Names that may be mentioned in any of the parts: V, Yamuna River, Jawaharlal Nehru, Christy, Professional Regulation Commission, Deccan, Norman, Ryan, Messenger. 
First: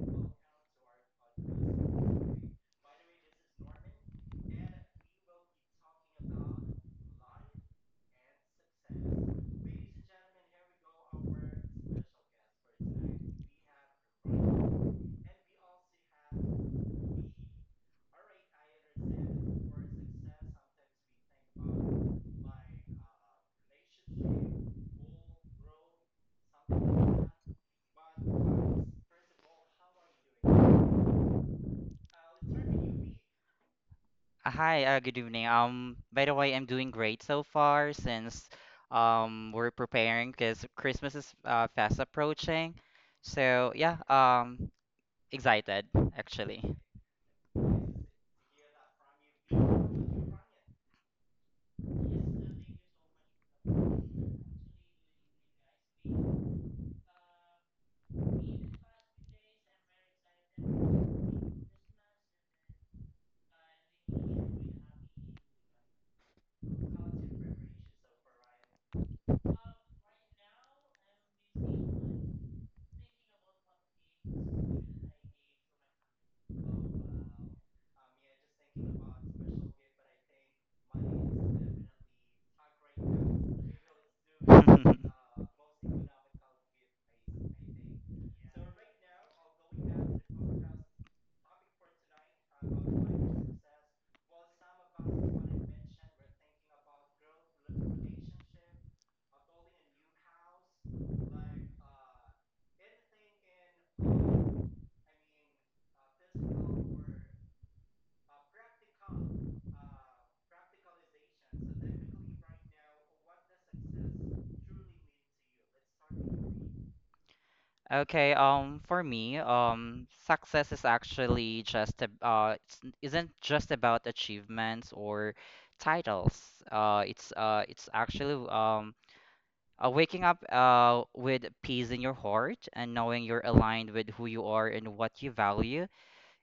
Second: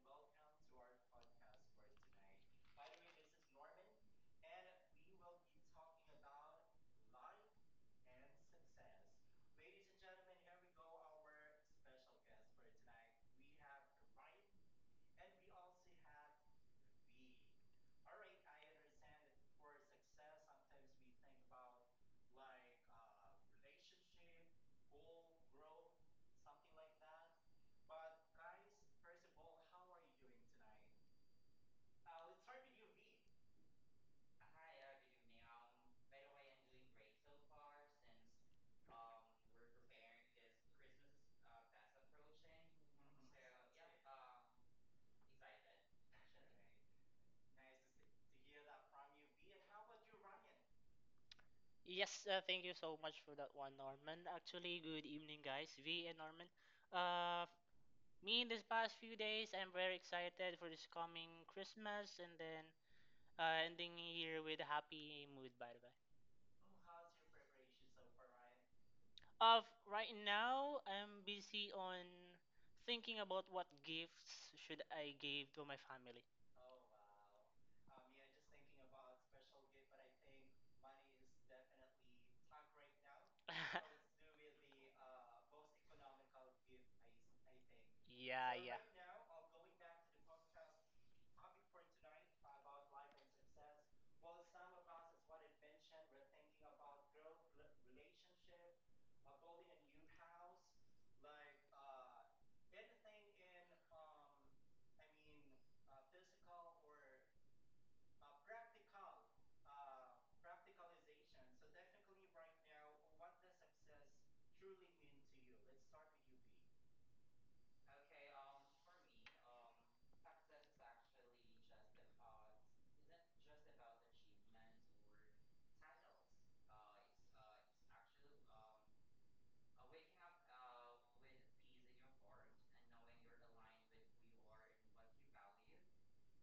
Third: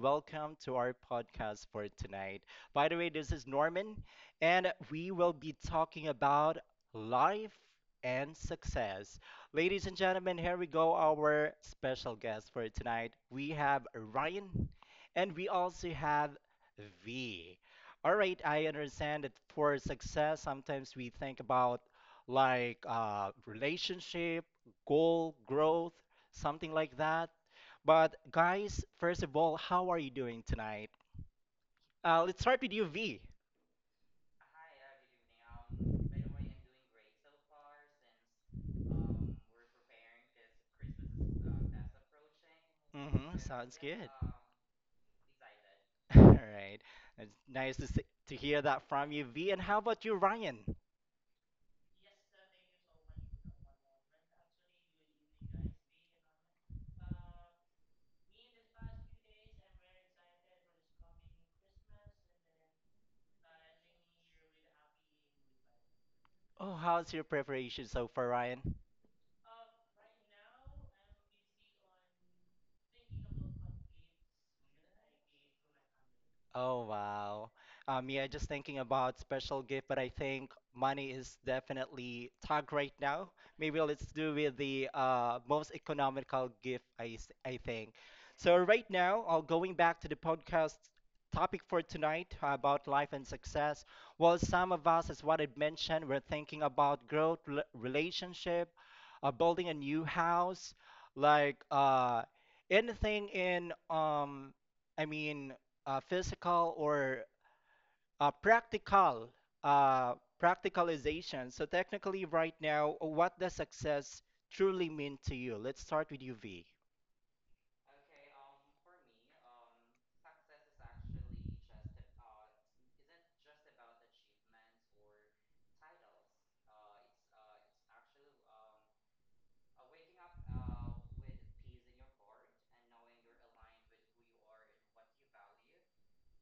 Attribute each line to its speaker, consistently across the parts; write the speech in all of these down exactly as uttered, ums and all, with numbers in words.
Speaker 1: welcome to our podcast for tonight. By the way, this is Norman, and we will be talking about life and success. Ladies and gentlemen, here we go, our special guest for tonight. We have Ryan, and we also have V. All right, I understand that for success, sometimes we think about like uh, relationship, goal, growth something like that. But guys, first of all, how are you doing tonight? Uh, let's start with you, V.
Speaker 2: Uh, Hi, uh, good evening. Um, by the way, I'm doing great so far since um we're preparing because Christmas is uh, fast approaching.
Speaker 1: Mm-hmm,
Speaker 2: So
Speaker 1: sounds
Speaker 2: yeah,
Speaker 1: good.
Speaker 2: um, excited
Speaker 1: All
Speaker 2: actually.
Speaker 1: right. It's nice to see, to hear that from you, V. And how about you, Ryan?
Speaker 3: Yes, uh, thank you so much for that one, Norman. Actually, good evening, guys. V and Norman. Uh, Me in these past few days, I'm very excited for this coming Christmas and then uh, ending year with a happy mood. By the way,
Speaker 1: Oh, how's your preparation so far, Ryan?
Speaker 3: of right now, I'm busy on thinking about what gifts should I give to my family.
Speaker 1: Oh wow. Um, yeah, just thinking about special gift, but I think money is definitely tag right now. Maybe let's do with the uh, most economical gift, I, s- I think.
Speaker 3: Yeah,
Speaker 1: So
Speaker 3: yeah.
Speaker 1: right now, I going back to the podcast topic for tonight uh, about life and success. Well, some of us, as what I mentioned, we're thinking about growth, rela- relationship, uh, building a new house, like uh, anything in um, I mean uh, physical or uh, practical uh, practicalization. So technically, right now, what does success truly mean to you? Let's start with you, V.
Speaker 2: Okay, um, for me, um, success is actually just a, uh, it's, n- isn't just about achievements or titles. Uh, it's uh, it's actually um, uh, waking up uh, with peace in your heart, and knowing you're aligned with who you are and what you value.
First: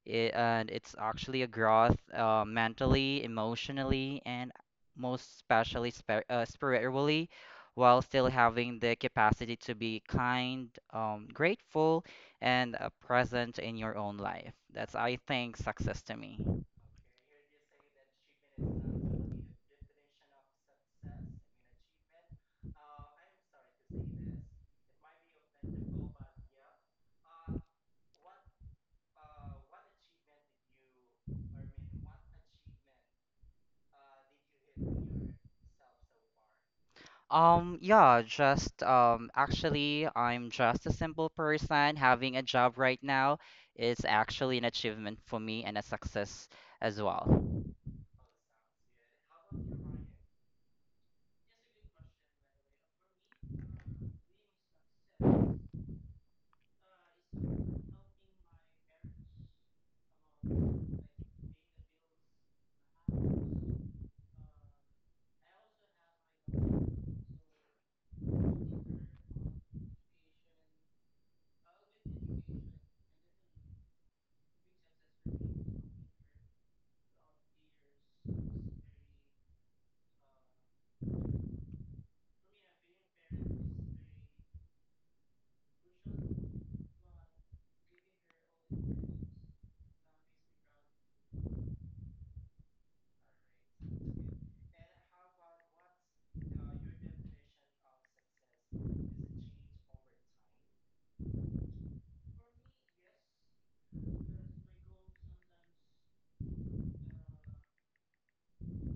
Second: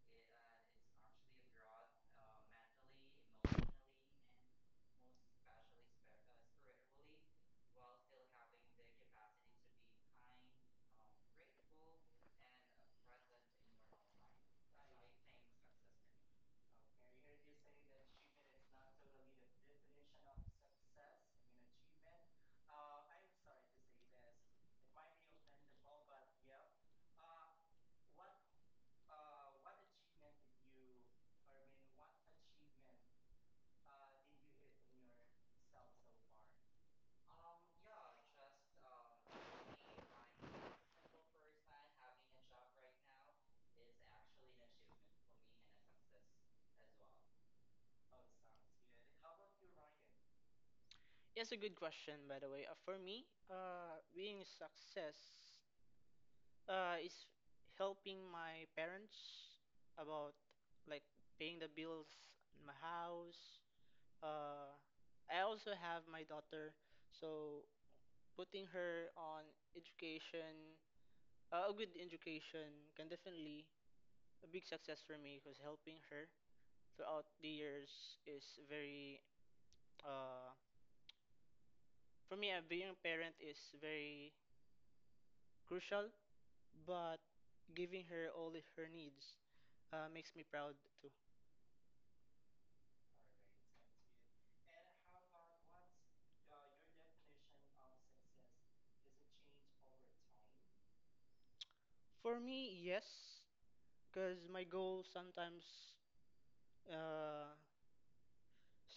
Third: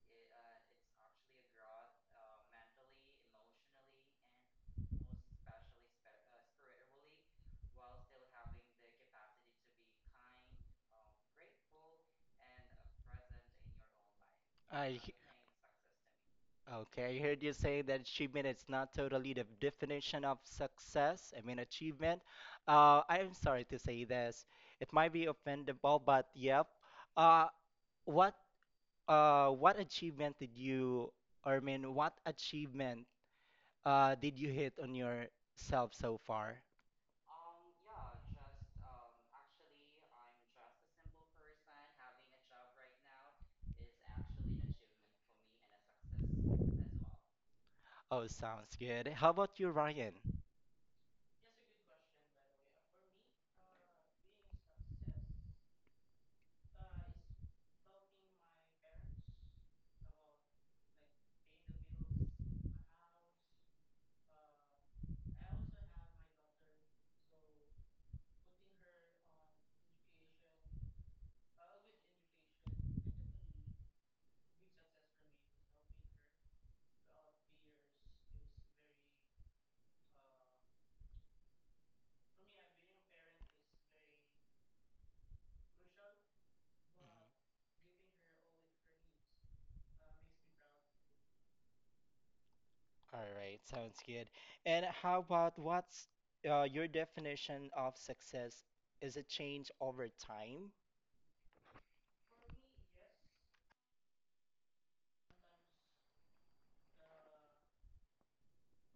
Speaker 2: It, and it's actually a growth uh, mentally, emotionally, and most especially spir uh, spiritually, while still having the capacity to be kind, um, grateful, and uh, present in your own life. That's,
Speaker 1: I he-
Speaker 2: I think, success to me.
Speaker 1: okay. I heard you say that achievement is not totally the definition of success. I mean achievement. Uh, I'm sorry to say this. It might be offendable, but yep. Uh, what uh, what achievement did you? Or I mean, what achievement? Uh, did you hit on yourself so far?
Speaker 2: Um, yeah, just um, actually, I'm just a simple person. Having a job right now is actually an achievement for me, and a success as well.
Speaker 1: Oh, sounds good. How about you, Ryan?
Speaker 3: That's a good question, by the way. Uh, for me, uh, being success uh, is helping my parents about, like, paying the bills in my house. Uh, I also have my daughter, so putting her on education, uh, a good education, can definitely a big success for me because helping her throughout the years is very, uh, for me. Uh, being a parent is very crucial, but giving her all of her needs uh, makes me proud too.
Speaker 1: All right, sounds good. And how about what's uh, your definition of success? Is it change over time?
Speaker 3: For me, yes, because my goal sometimes, uh,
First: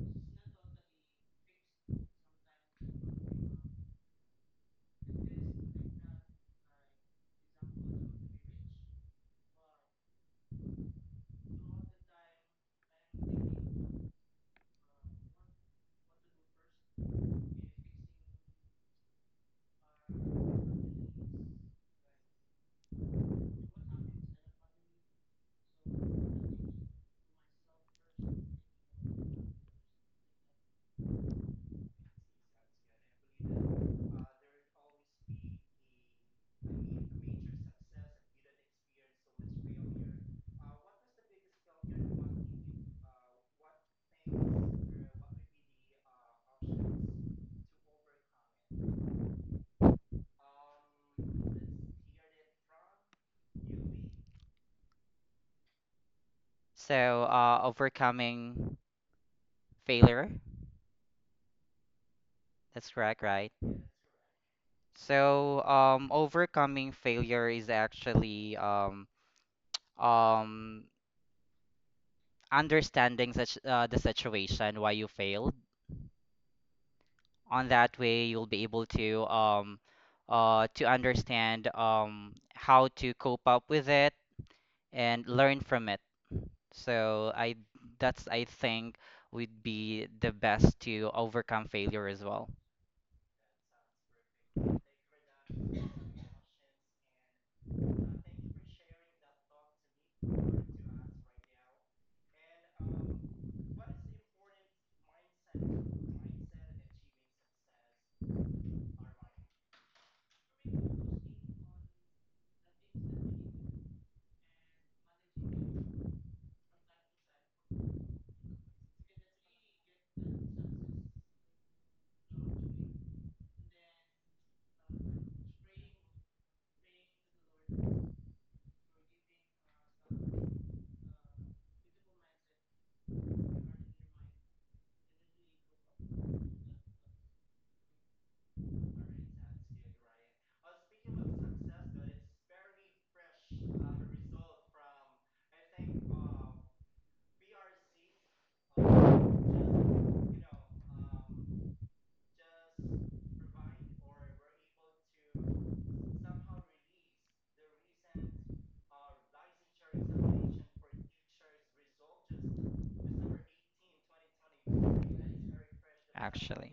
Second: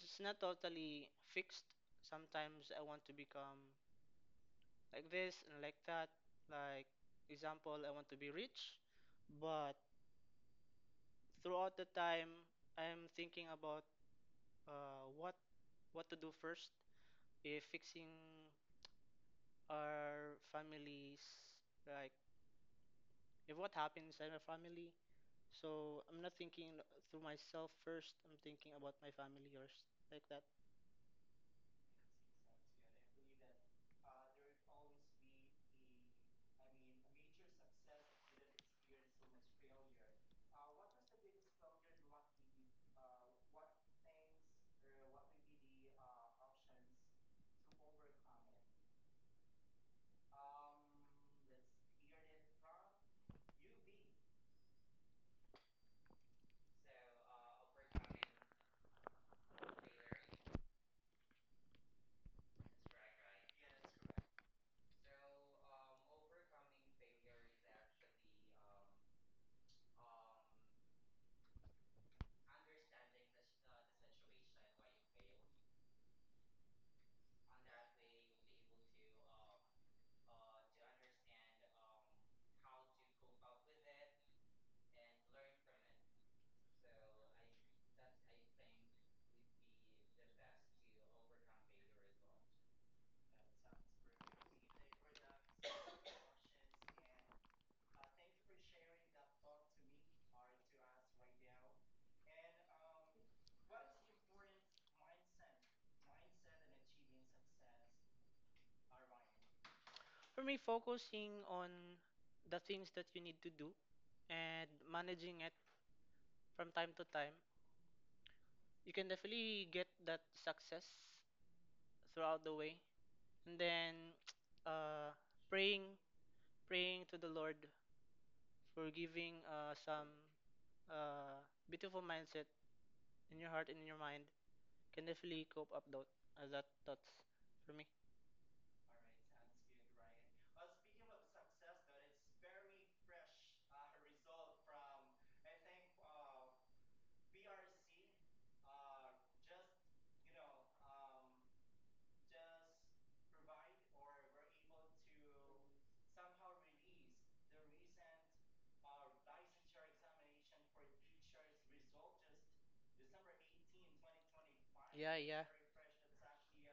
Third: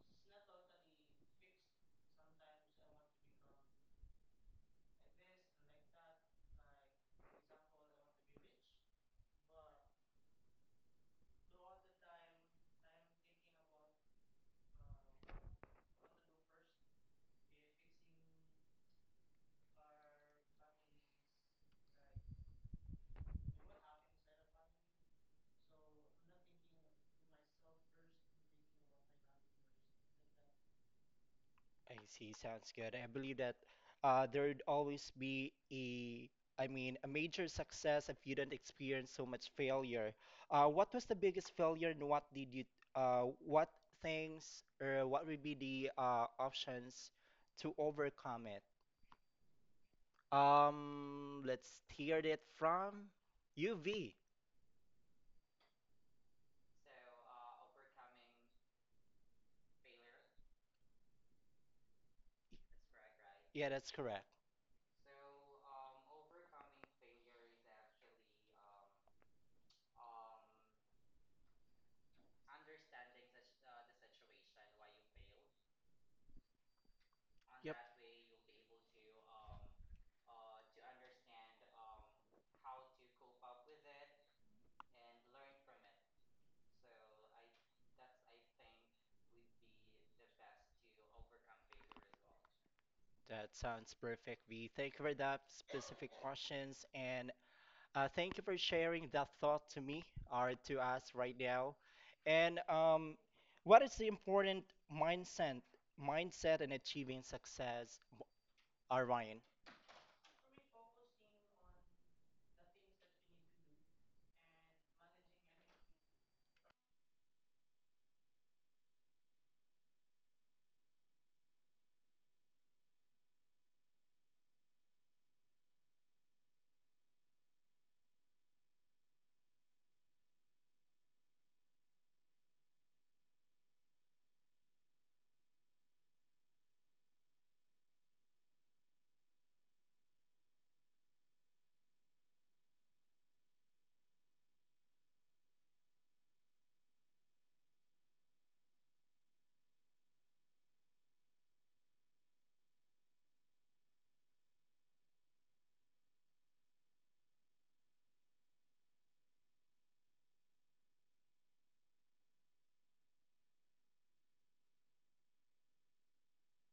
Speaker 3: it's not totally fixed. Sometimes I want to become like this and like that. Like example, I want to be rich, but throughout the time, I'm thinking about uh, what what to do first. If fixing our families, like if what happens in our family, so I'm not thinking through myself first. I'm thinking about my family first, like that.
Speaker 1: I see. Sounds good. I believe that uh, there'd always be a, I mean, a major success if you do not experience so much failure. Uh, what was the biggest failure and what did you, uh, what things or what would be the uh, options to overcome it? Um, let's hear it from U V.
Speaker 2: So, uh, overcoming. Failure. That's correct, right?
Speaker 1: Yeah, that's correct.
Speaker 2: So, um, overcoming failure is actually um, um, understanding such uh, the situation why you failed. On
Speaker 1: Yep.
Speaker 2: that way, you'll be able to um, uh, to understand um, how to cope up with it and learn from it. So, I that's I think would be the best to overcome failure as well,
Speaker 1: That sounds perfect, V. Thank you for that specific questions, and Uh, thank you for sharing that thought to me or to us right now. And um, what is the important mindset mindset in achieving success, uh, Ryan?
Speaker 3: For me, focusing on the things that you need to do and managing it from time to time, you can definitely get that success throughout the way. And then uh, praying, praying to the Lord for giving uh, some uh, beautiful mindset in your heart and in your mind can definitely cope up those uh, that thoughts for me. Yeah, yeah.
Speaker 2: actually.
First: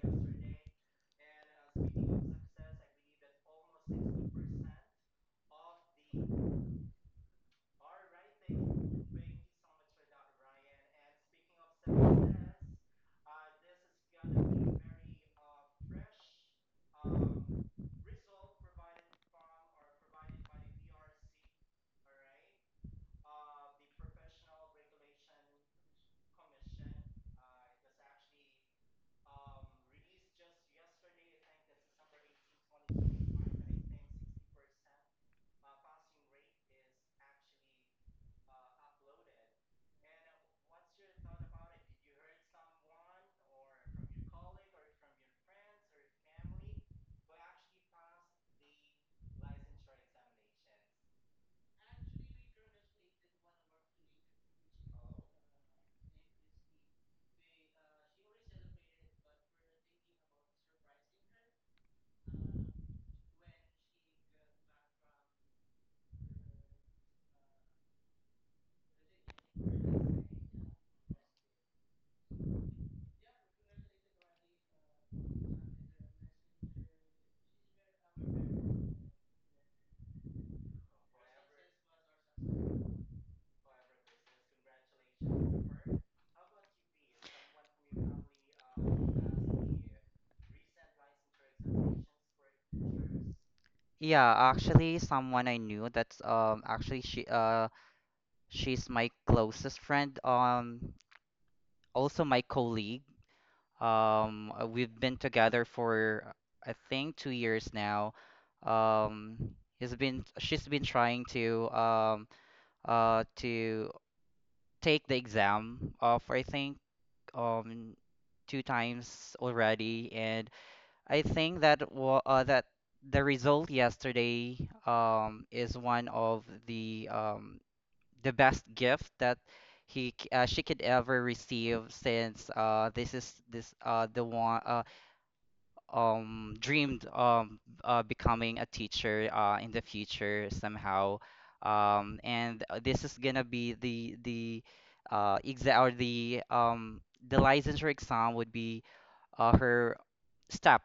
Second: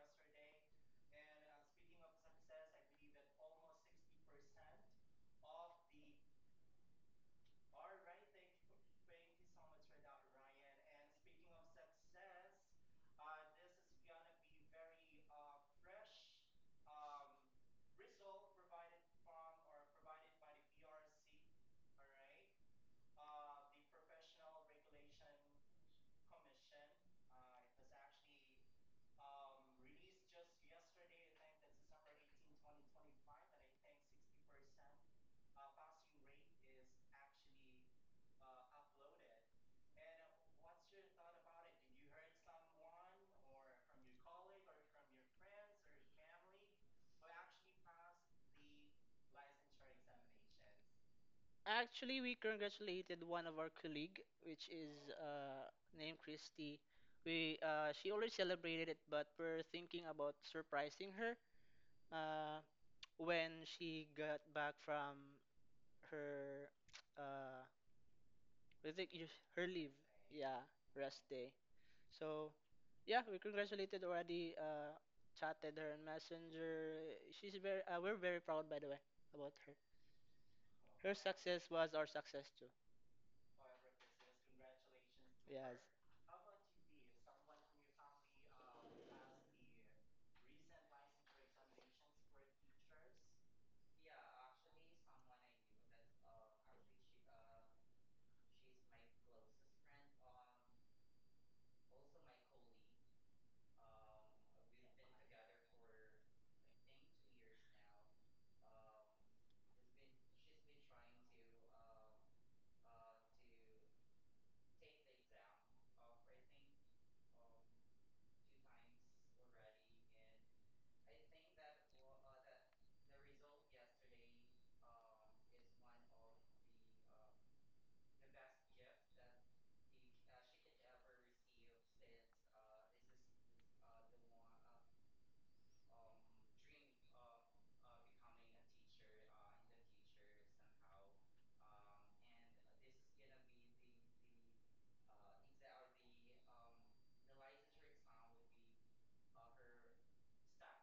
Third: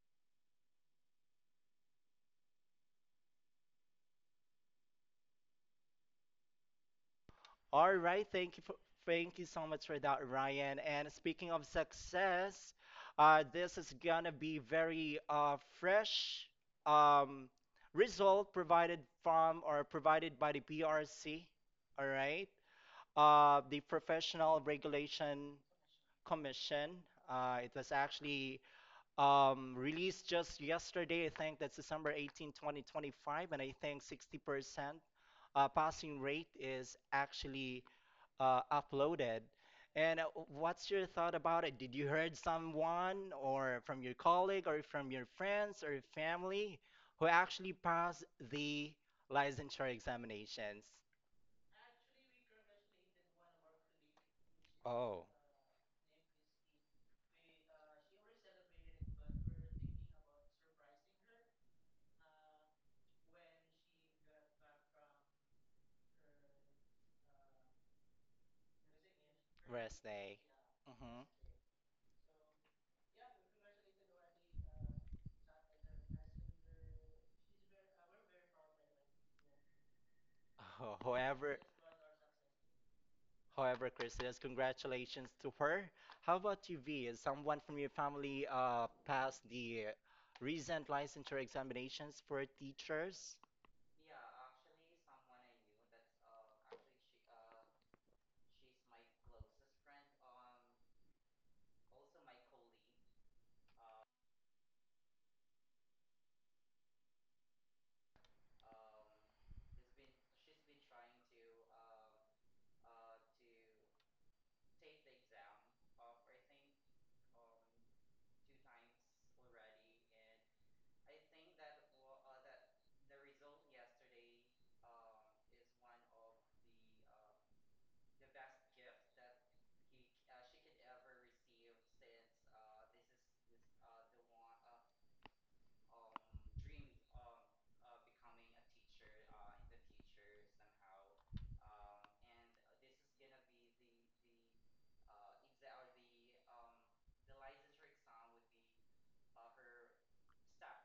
Speaker 1: All right, thank you for Thank you so much for that, Ryan. And speaking of success, uh, this is gonna be very uh, fresh um, result provided from or provided by the P R C. All right, uh, the Professional Regulation Commission. Uh, it was actually um, released just yesterday. I think that's December eighteenth, twenty twenty-five, and I think sixty percent uh, passing rate is actually uh, uploaded. And uh, what's your thought about it? Did you heard someone or from your colleague or from your friends or family who actually passed the licensure examinations?
Speaker 3: Actually, we congratulated one of our colleague, which is
Speaker 1: Oh,
Speaker 3: uh, named Christy. We uh, She already celebrated it, but we're thinking about surprising her uh, when she got back from her uh, what is it? Her leave.
Speaker 1: rest day.
Speaker 3: Yeah, rest
Speaker 1: Hmm.
Speaker 3: day. So, yeah, we congratulated already. Uh, chatted her on Messenger. She's very. Uh, we're very proud, by the way, about her.
Speaker 1: Ho-
Speaker 3: Her
Speaker 1: However,
Speaker 3: success was our success too.
Speaker 1: however, Christmas, congratulations to
Speaker 3: Yes.
Speaker 1: her. How about you, V? Is someone from your family uh, passed the recent licensure examinations for teachers?
Speaker 2: Yeah, actually, someone I knew, that's um actually she uh she's my closest friend, um also my colleague. Um uh, we've been together for, I think, two years now. Um he's been She's been trying to um uh to take the exam, of I think, um two times already. And I think that wa uh, that the result yesterday, um, is one of the um, the best gift that he c- uh, she could ever receive, since uh, this is this uh, the one uh, um, dreamed, um, uh, becoming a teacher uh, in the future somehow. Um, and uh, this is gonna be the the uh, exa or the um, the licensure exam would be uh, her step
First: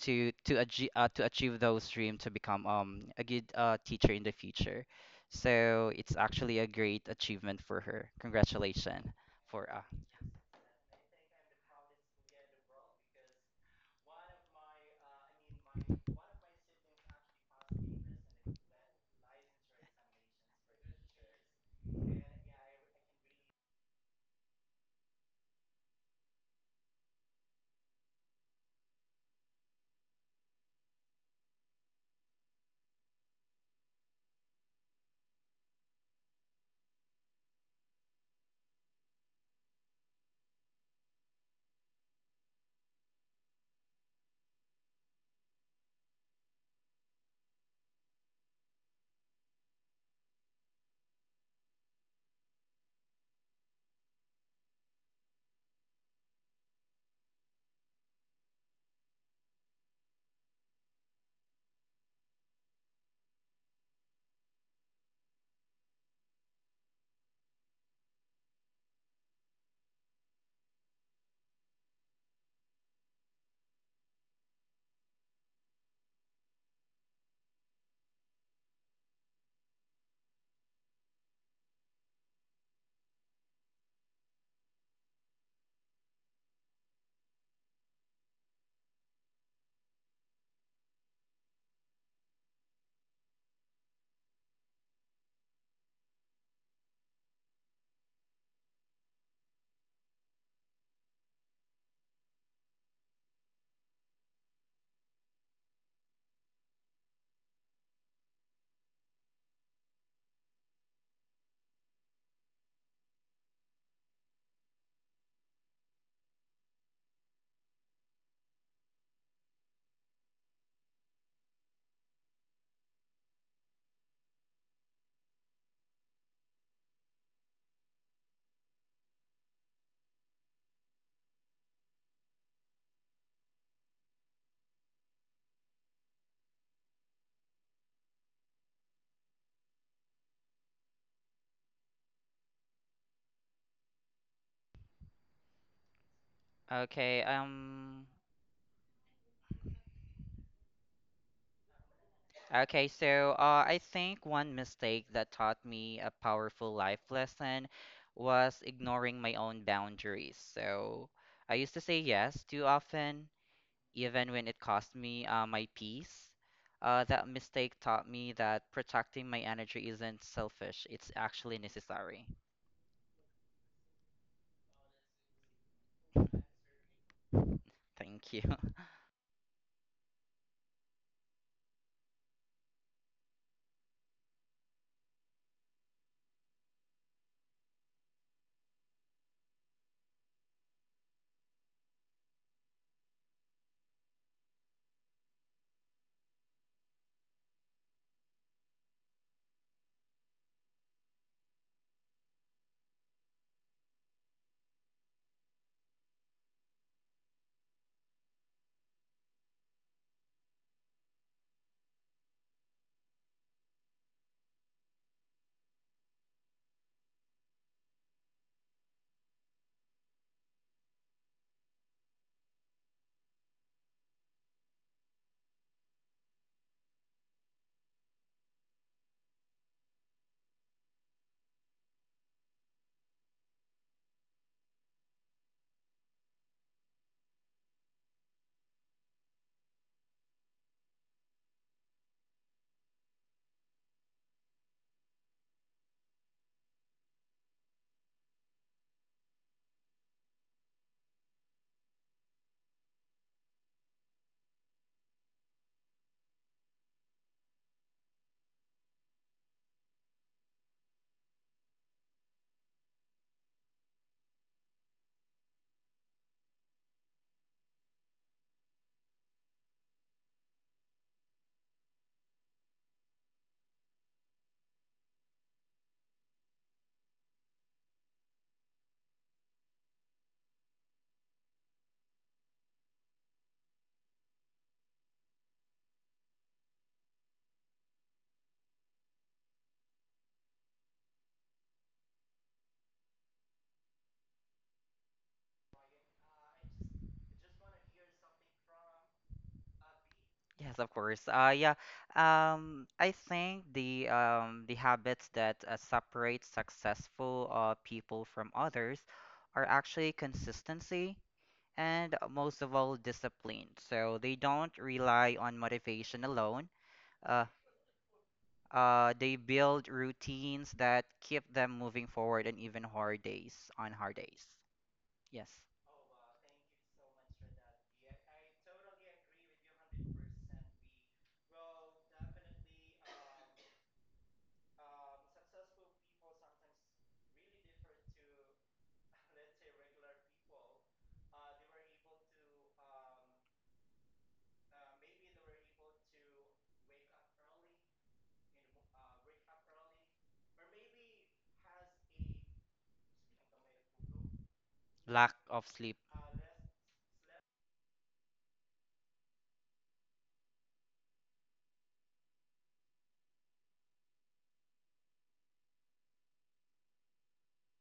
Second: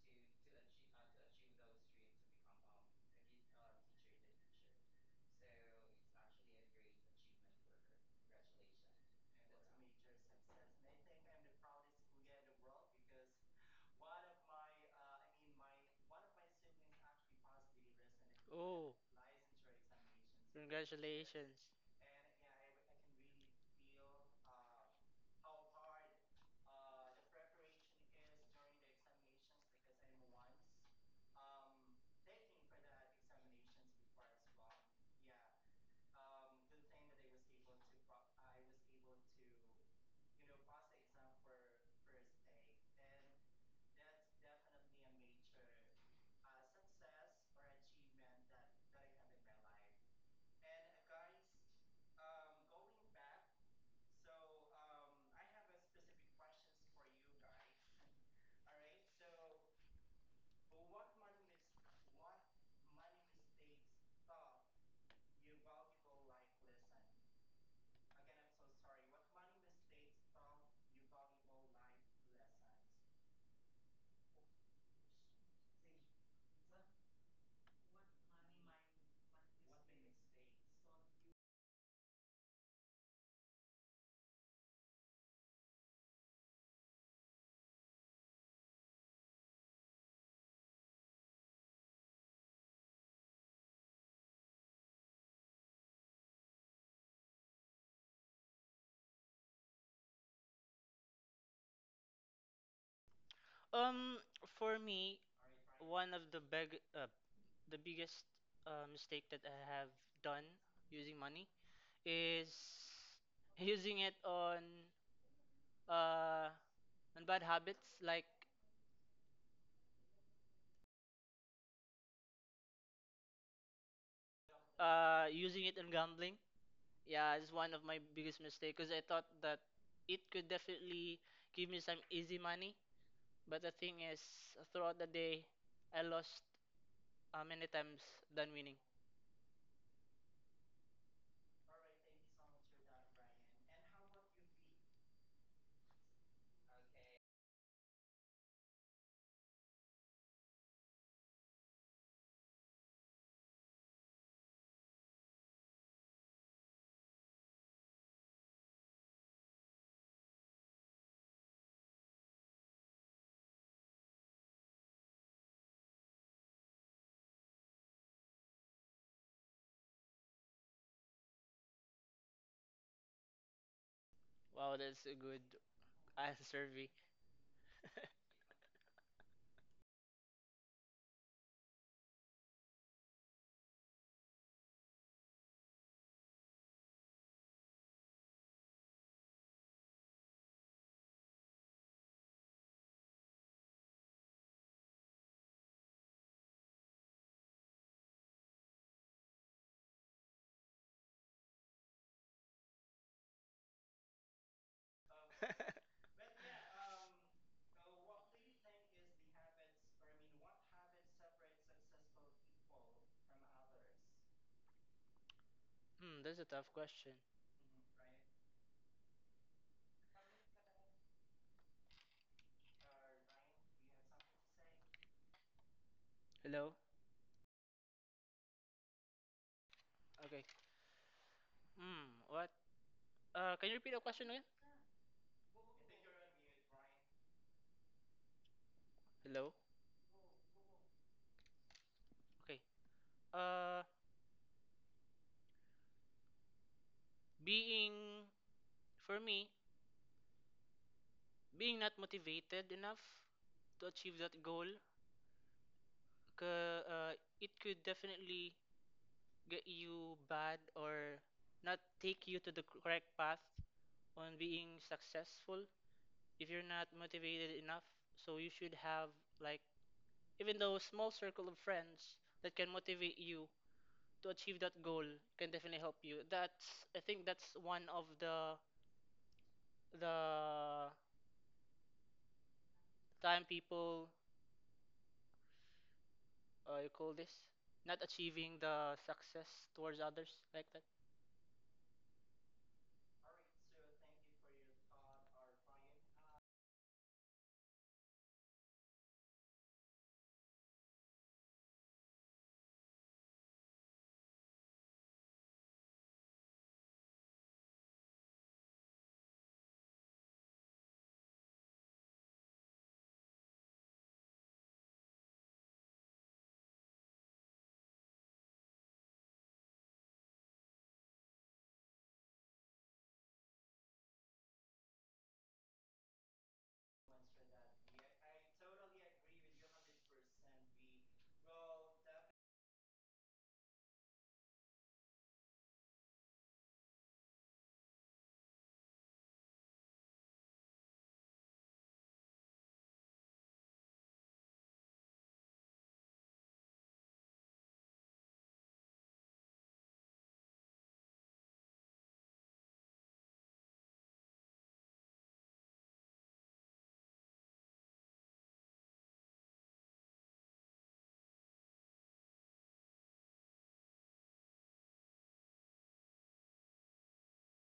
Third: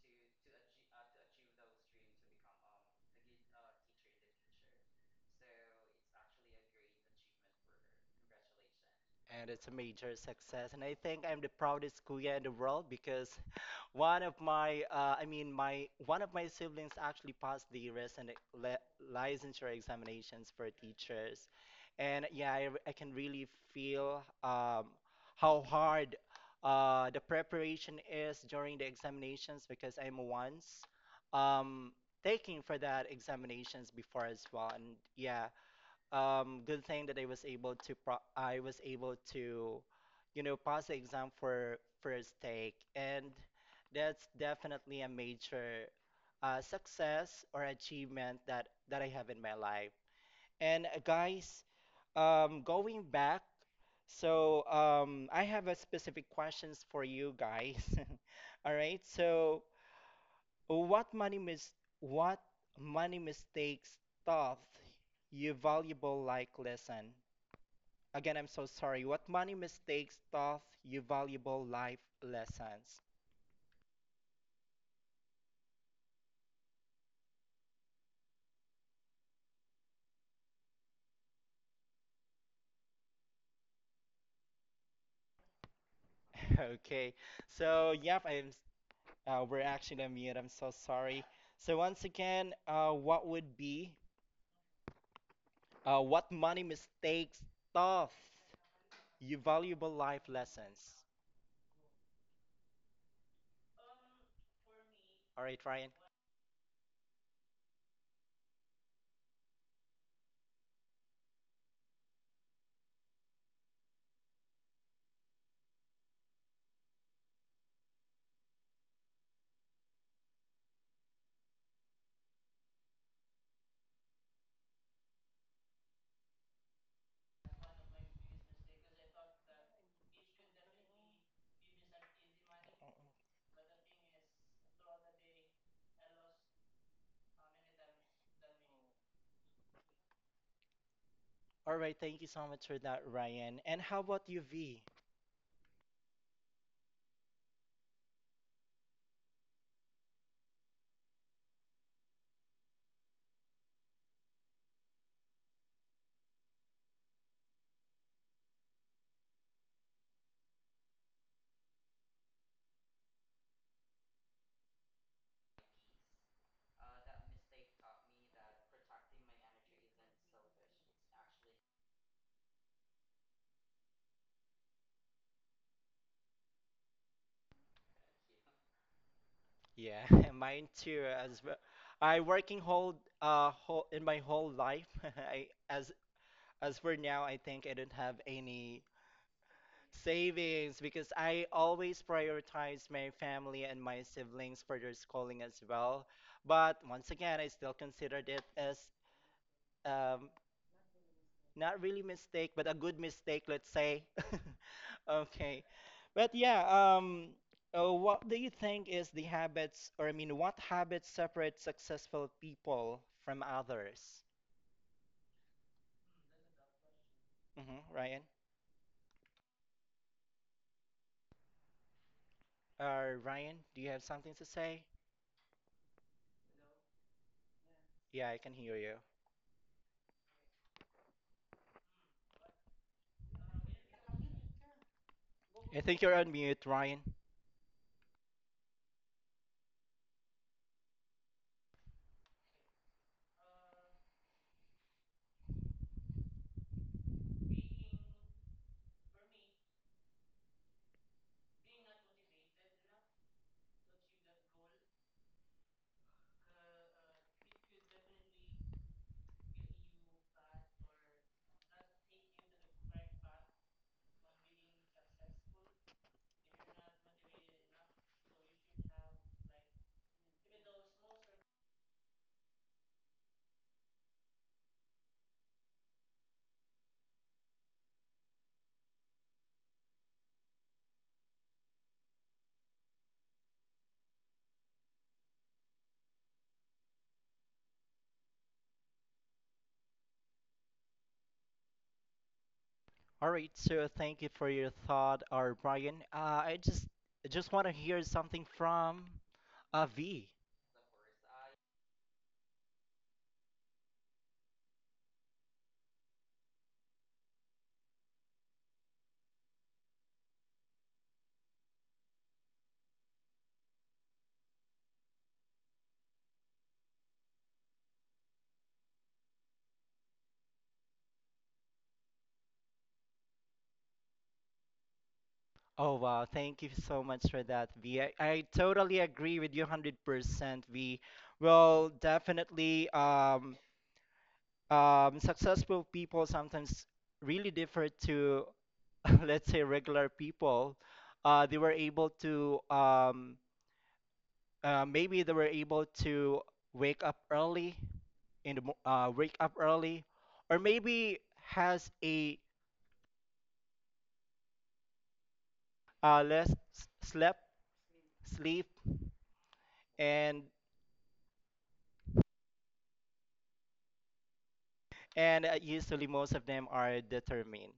Speaker 2: to to achieve uh, to achieve those dream, to become um a good uh, teacher in the future. So it's actually a great achievement for her. Congratulations
Speaker 1: And it's
Speaker 2: for
Speaker 1: a
Speaker 2: uh.
Speaker 1: major success. And I think I'm the proudest kuya in the world because One of my, uh, I mean, my one of my siblings actually passed the recent le
Speaker 3: Oh.
Speaker 1: licensure examinations for teachers,
Speaker 3: Congratulations.
Speaker 1: and yeah, I I can really feel um, how hard uh, the preparation is during the examinations because I'm once um, taking for that examinations before as well, and yeah, um, good thing that I was able to pro- I was able to, you know, pass the exam for first take, and that's definitely a major uh, success or achievement that that I have in my life. And uh, guys, um, going back, so um, I have a specific questions for you guys. All right, so what money mis what money mistakes taught you valuable like lesson? Again, I'm so sorry. What money mistakes taught you valuable life lessons? Okay, so yep, I'm. s- Uh, we're actually on mute. I'm so sorry. So once again, uh, what would be uh, what money mistakes taught you valuable life lessons?
Speaker 3: Um, for me,
Speaker 1: All right, Ryan.
Speaker 3: one of the big, uh, the biggest uh, mistake that I have done using money is using it on uh on bad habits like uh using it on gambling. Yeah, it's one of my biggest mistakes because I thought that it could definitely give me some easy money. But the thing is, throughout the day, I lost uh, many times than winning.
Speaker 1: All right, thank you so much for that, Ryan. And how about you, V?
Speaker 2: Okay, um okay, so uh I think one mistake that taught me a powerful life lesson was ignoring my own boundaries. So I used to say yes too often, even when it cost me uh, my peace. Uh, that mistake taught me that protecting my energy isn't selfish, it's actually necessary.
Speaker 3: Wow, that's a good answer, V.
Speaker 2: Thank you.
Speaker 1: Yeah, mine too as well. I working whole uh whole in my whole life. I, as As for now, I think I don't have any savings because I always prioritize my family and my siblings for their schooling as well. But once again, I still considered it as um, not really mistake, but a good mistake, let's say. Okay. But yeah, um, uh, what do you think is the habits, or I mean, what habits separate successful people from others?
Speaker 3: Hmm, that's a tough question.
Speaker 1: Hmm. Ryan? Uh, Ryan, do you have something to say?
Speaker 3: Hello?
Speaker 1: Yeah, I can hear you.
Speaker 3: Okay. Hmm, what? Uh, can you repeat the question again?
Speaker 1: I think you're on mute, Ryan.
Speaker 3: Hello? Okay. Uh, being, for me, being not motivated enough to achieve that goal, ca- uh, it could definitely get you bad or not take you to the correct path on being successful. If you're not motivated enough, so you should have, like, even though a small circle of friends that can motivate you to achieve that goal can definitely help you. That's, I think, that's one of the the time people, uh, you call this not achieving the success towards others, like that.
Speaker 1: All right, so thank you for your thought, or Brian. Uh, I just I just want to hear something from uh, V.
Speaker 2: Yes, of course. Uh, yeah. Um, I think the um, the habits that uh, separate successful uh, people from others are actually consistency, and uh, most of all, discipline. So they don't rely on motivation alone. Uh, Uh, they build routines that keep them moving forward, and even hard days on hard days. Yes.
Speaker 1: Oh wow, thank you so much for that, V. I, I totally agree with you one hundred percent, V. Well, definitely, um, um, successful people sometimes really differ to, let's say, regular people. Uh, they were able to um, uh, maybe they were able to wake up early in the mo- uh, wake up early or maybe has a
Speaker 2: Lack of sleep.
Speaker 1: uh, less s- slept sleep and and uh, usually most of them are determined.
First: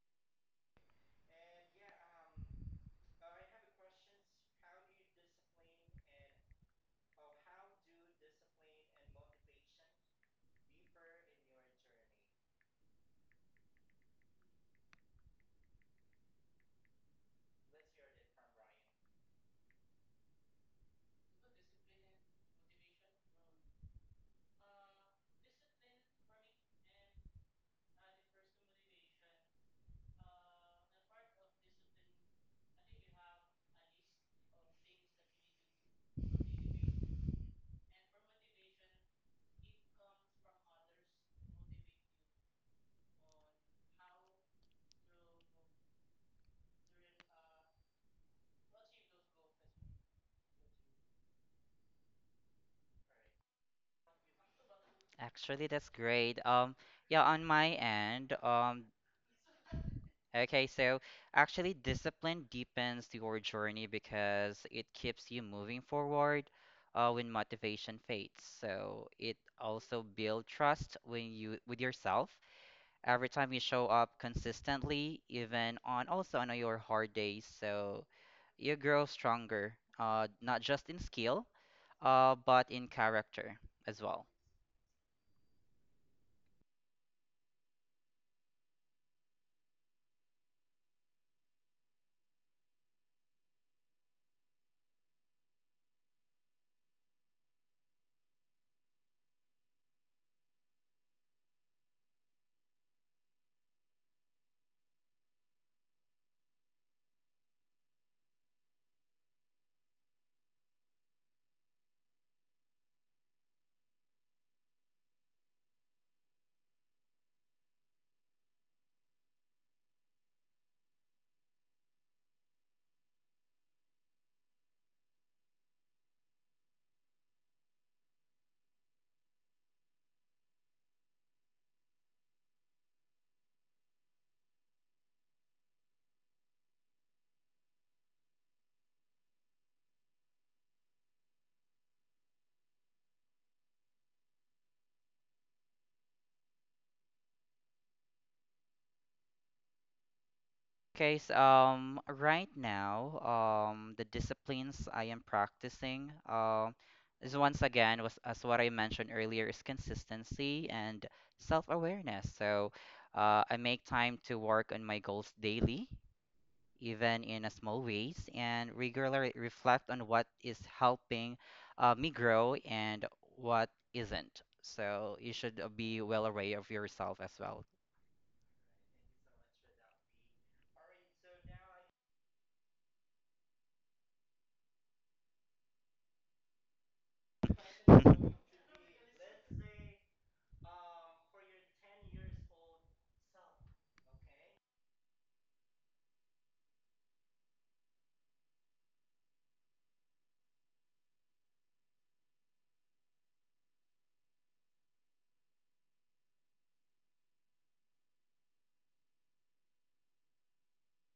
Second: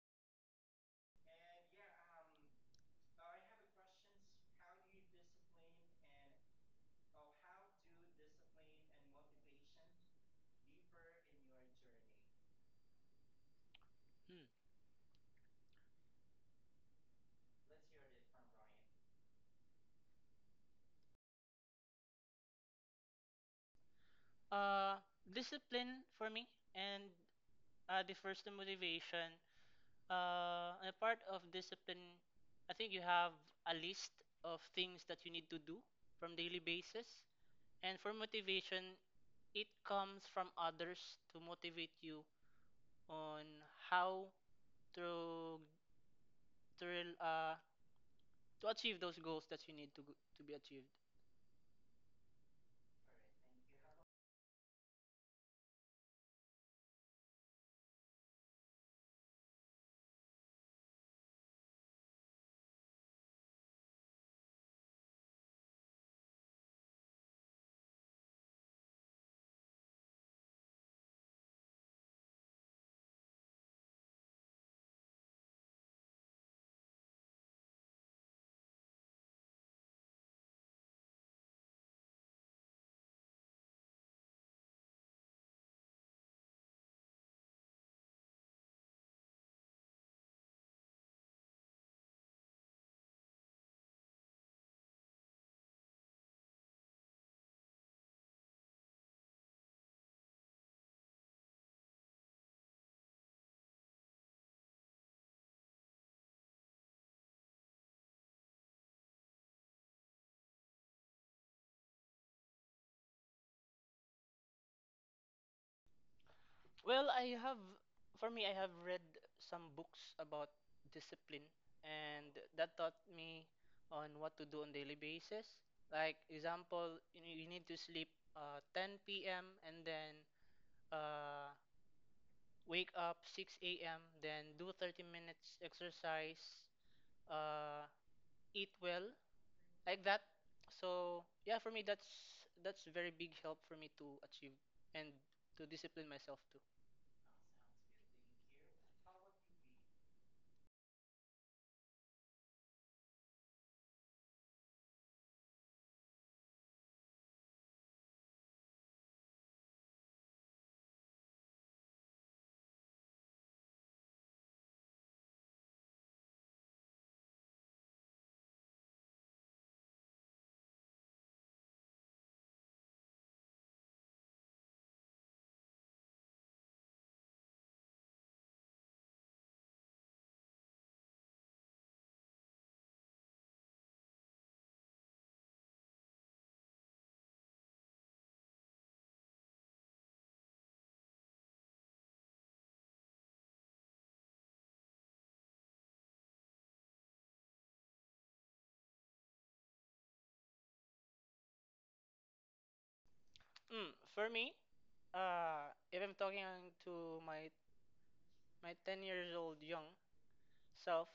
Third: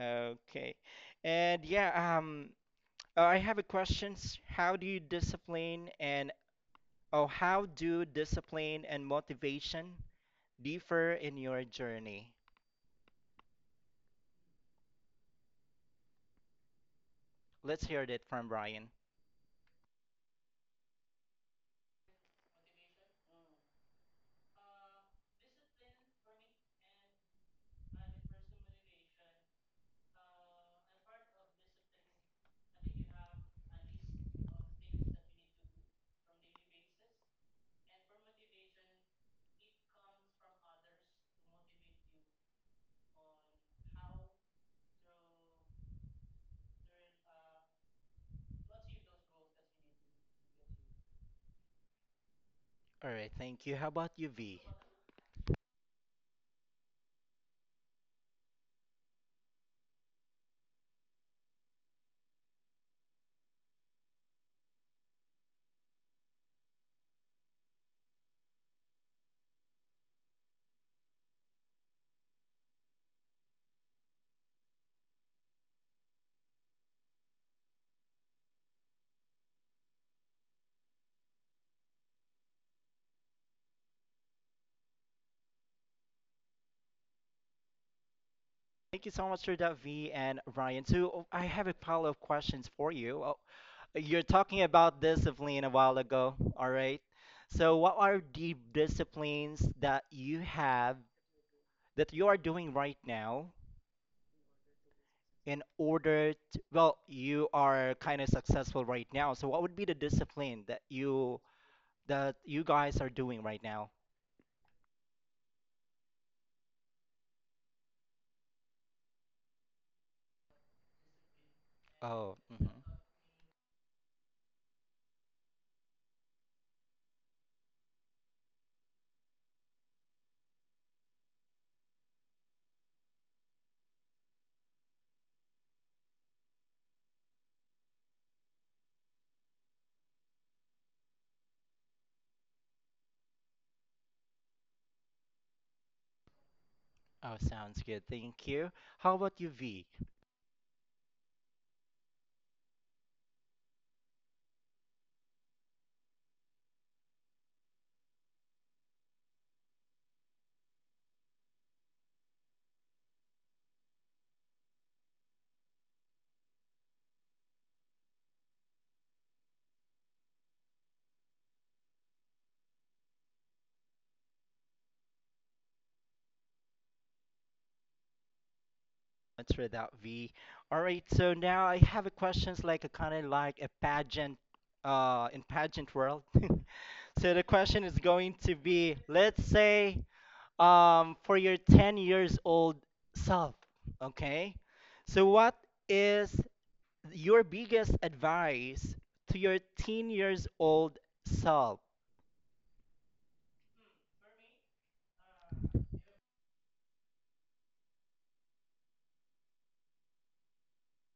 Speaker 1: Okay. And yeah, um uh, I have a questions how do you discipline and oh how do discipline and motivation differ in your journey?
Speaker 3: Hmm.
Speaker 1: Let's hear that from Brian.
Speaker 3: uh Discipline for me, and uh, the first motivation, uh a part of discipline, I think you have a list of things that you need to do from daily basis. And for motivation, it comes from others to motivate you on how to to uh to achieve those goals that you need to to be achieved.
Speaker 1: All right, thank you. How about you, V?
Speaker 2: Actually, that's great. Um, yeah, on my end, um, okay, so actually discipline deepens your journey because it keeps you moving forward uh, when motivation fades. So it also build trust when you with yourself. Every time you show up consistently, even on also on your hard days, so you grow stronger, uh, not just in skill, uh, but in character as well.
Speaker 1: Thank you so much for that, V and Ryan. So oh, I have a pile of questions for you. Oh, you're talking about discipline a while ago, all right? So what are the disciplines that you have that you are doing right now in order to, well, you are kind of successful right now. So what would be the discipline that you that you guys are doing right now?
Speaker 3: Well, I have, for me, I have read some books about discipline, and
Speaker 1: Oh, mhm.
Speaker 3: that taught me on what to do on daily basis. Like example, you, ne- you need to sleep uh, ten p m and then uh, wake up six a m. Then do thirty minutes exercise, uh, eat well, like that. So yeah, for me, that's that's very big help for me to achieve and to discipline myself too.
Speaker 1: Oh, sounds good. Thank you. How about you, V?
Speaker 2: Okay, so um, right now, um, the disciplines I am practicing, um, is once again, was, as what I mentioned earlier, is consistency and self-awareness. So, uh, I make time to work on my goals daily, even in a small ways, and regularly reflect on what is helping uh, me grow, and what isn't. So you should uh, be well aware of yourself as well.
Speaker 1: It's without V. All right, so now I have a questions like a kind of like a pageant, uh, in pageant world. So the question is going to be, let's say, um, for your ten years old self, okay? So what is your biggest advice to your ten years old self?
Speaker 3: Mm, for me, uh, if I'm talking to my my ten years old young self,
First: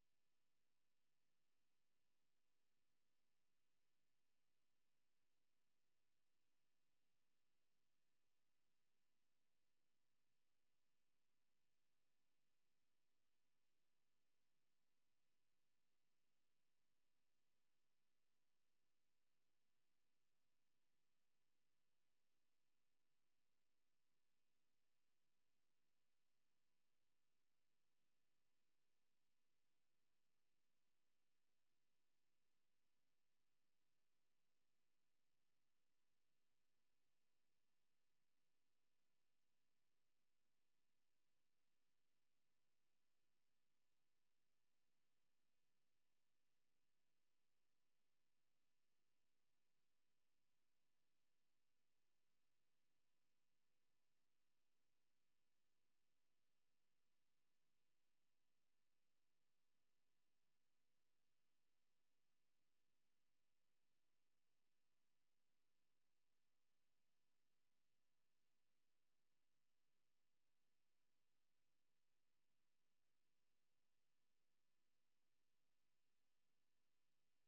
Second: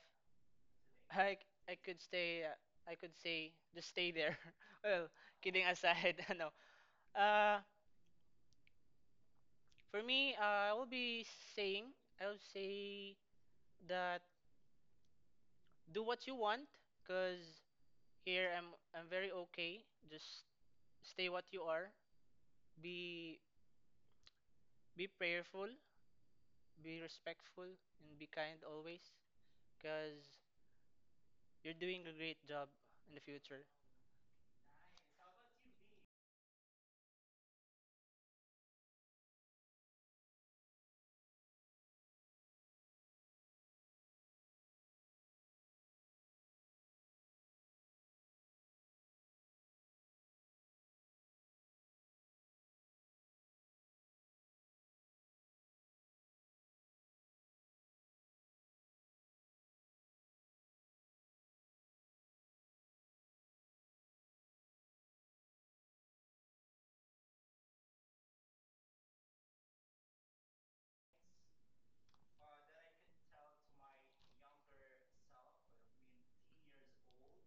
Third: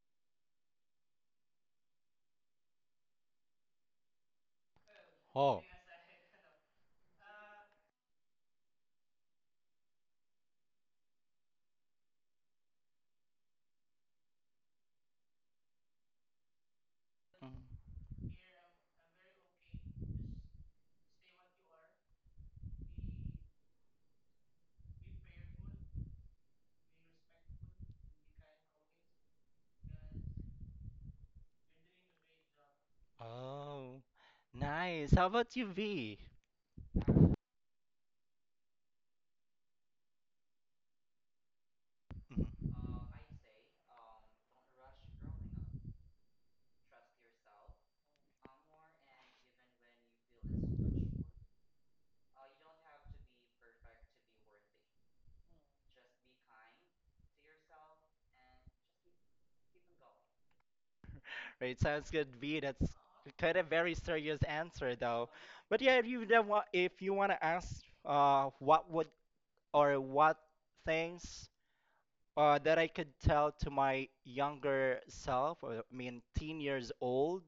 Speaker 3: I I could stay. Uh, I could say just stay there. well,
Speaker 1: Oh.
Speaker 3: kidding aside, no. Uh, for me, uh, I will be saying I will say that do what you want, cause
Speaker 1: Mm.
Speaker 3: here I'm I'm very okay. Just stay what you are. Be be prayerful, be respectful, and be kind always, cause you're doing a great job in the future.
Speaker 1: Oh, nice. How about you, V? Mm-hmm. Right, sounds good, V. That's kind of very serious answer though. But yeah, if you then want, if you want to ask, uh, what would or what things uh, that I could tell to my younger self, or I mean, teen years old,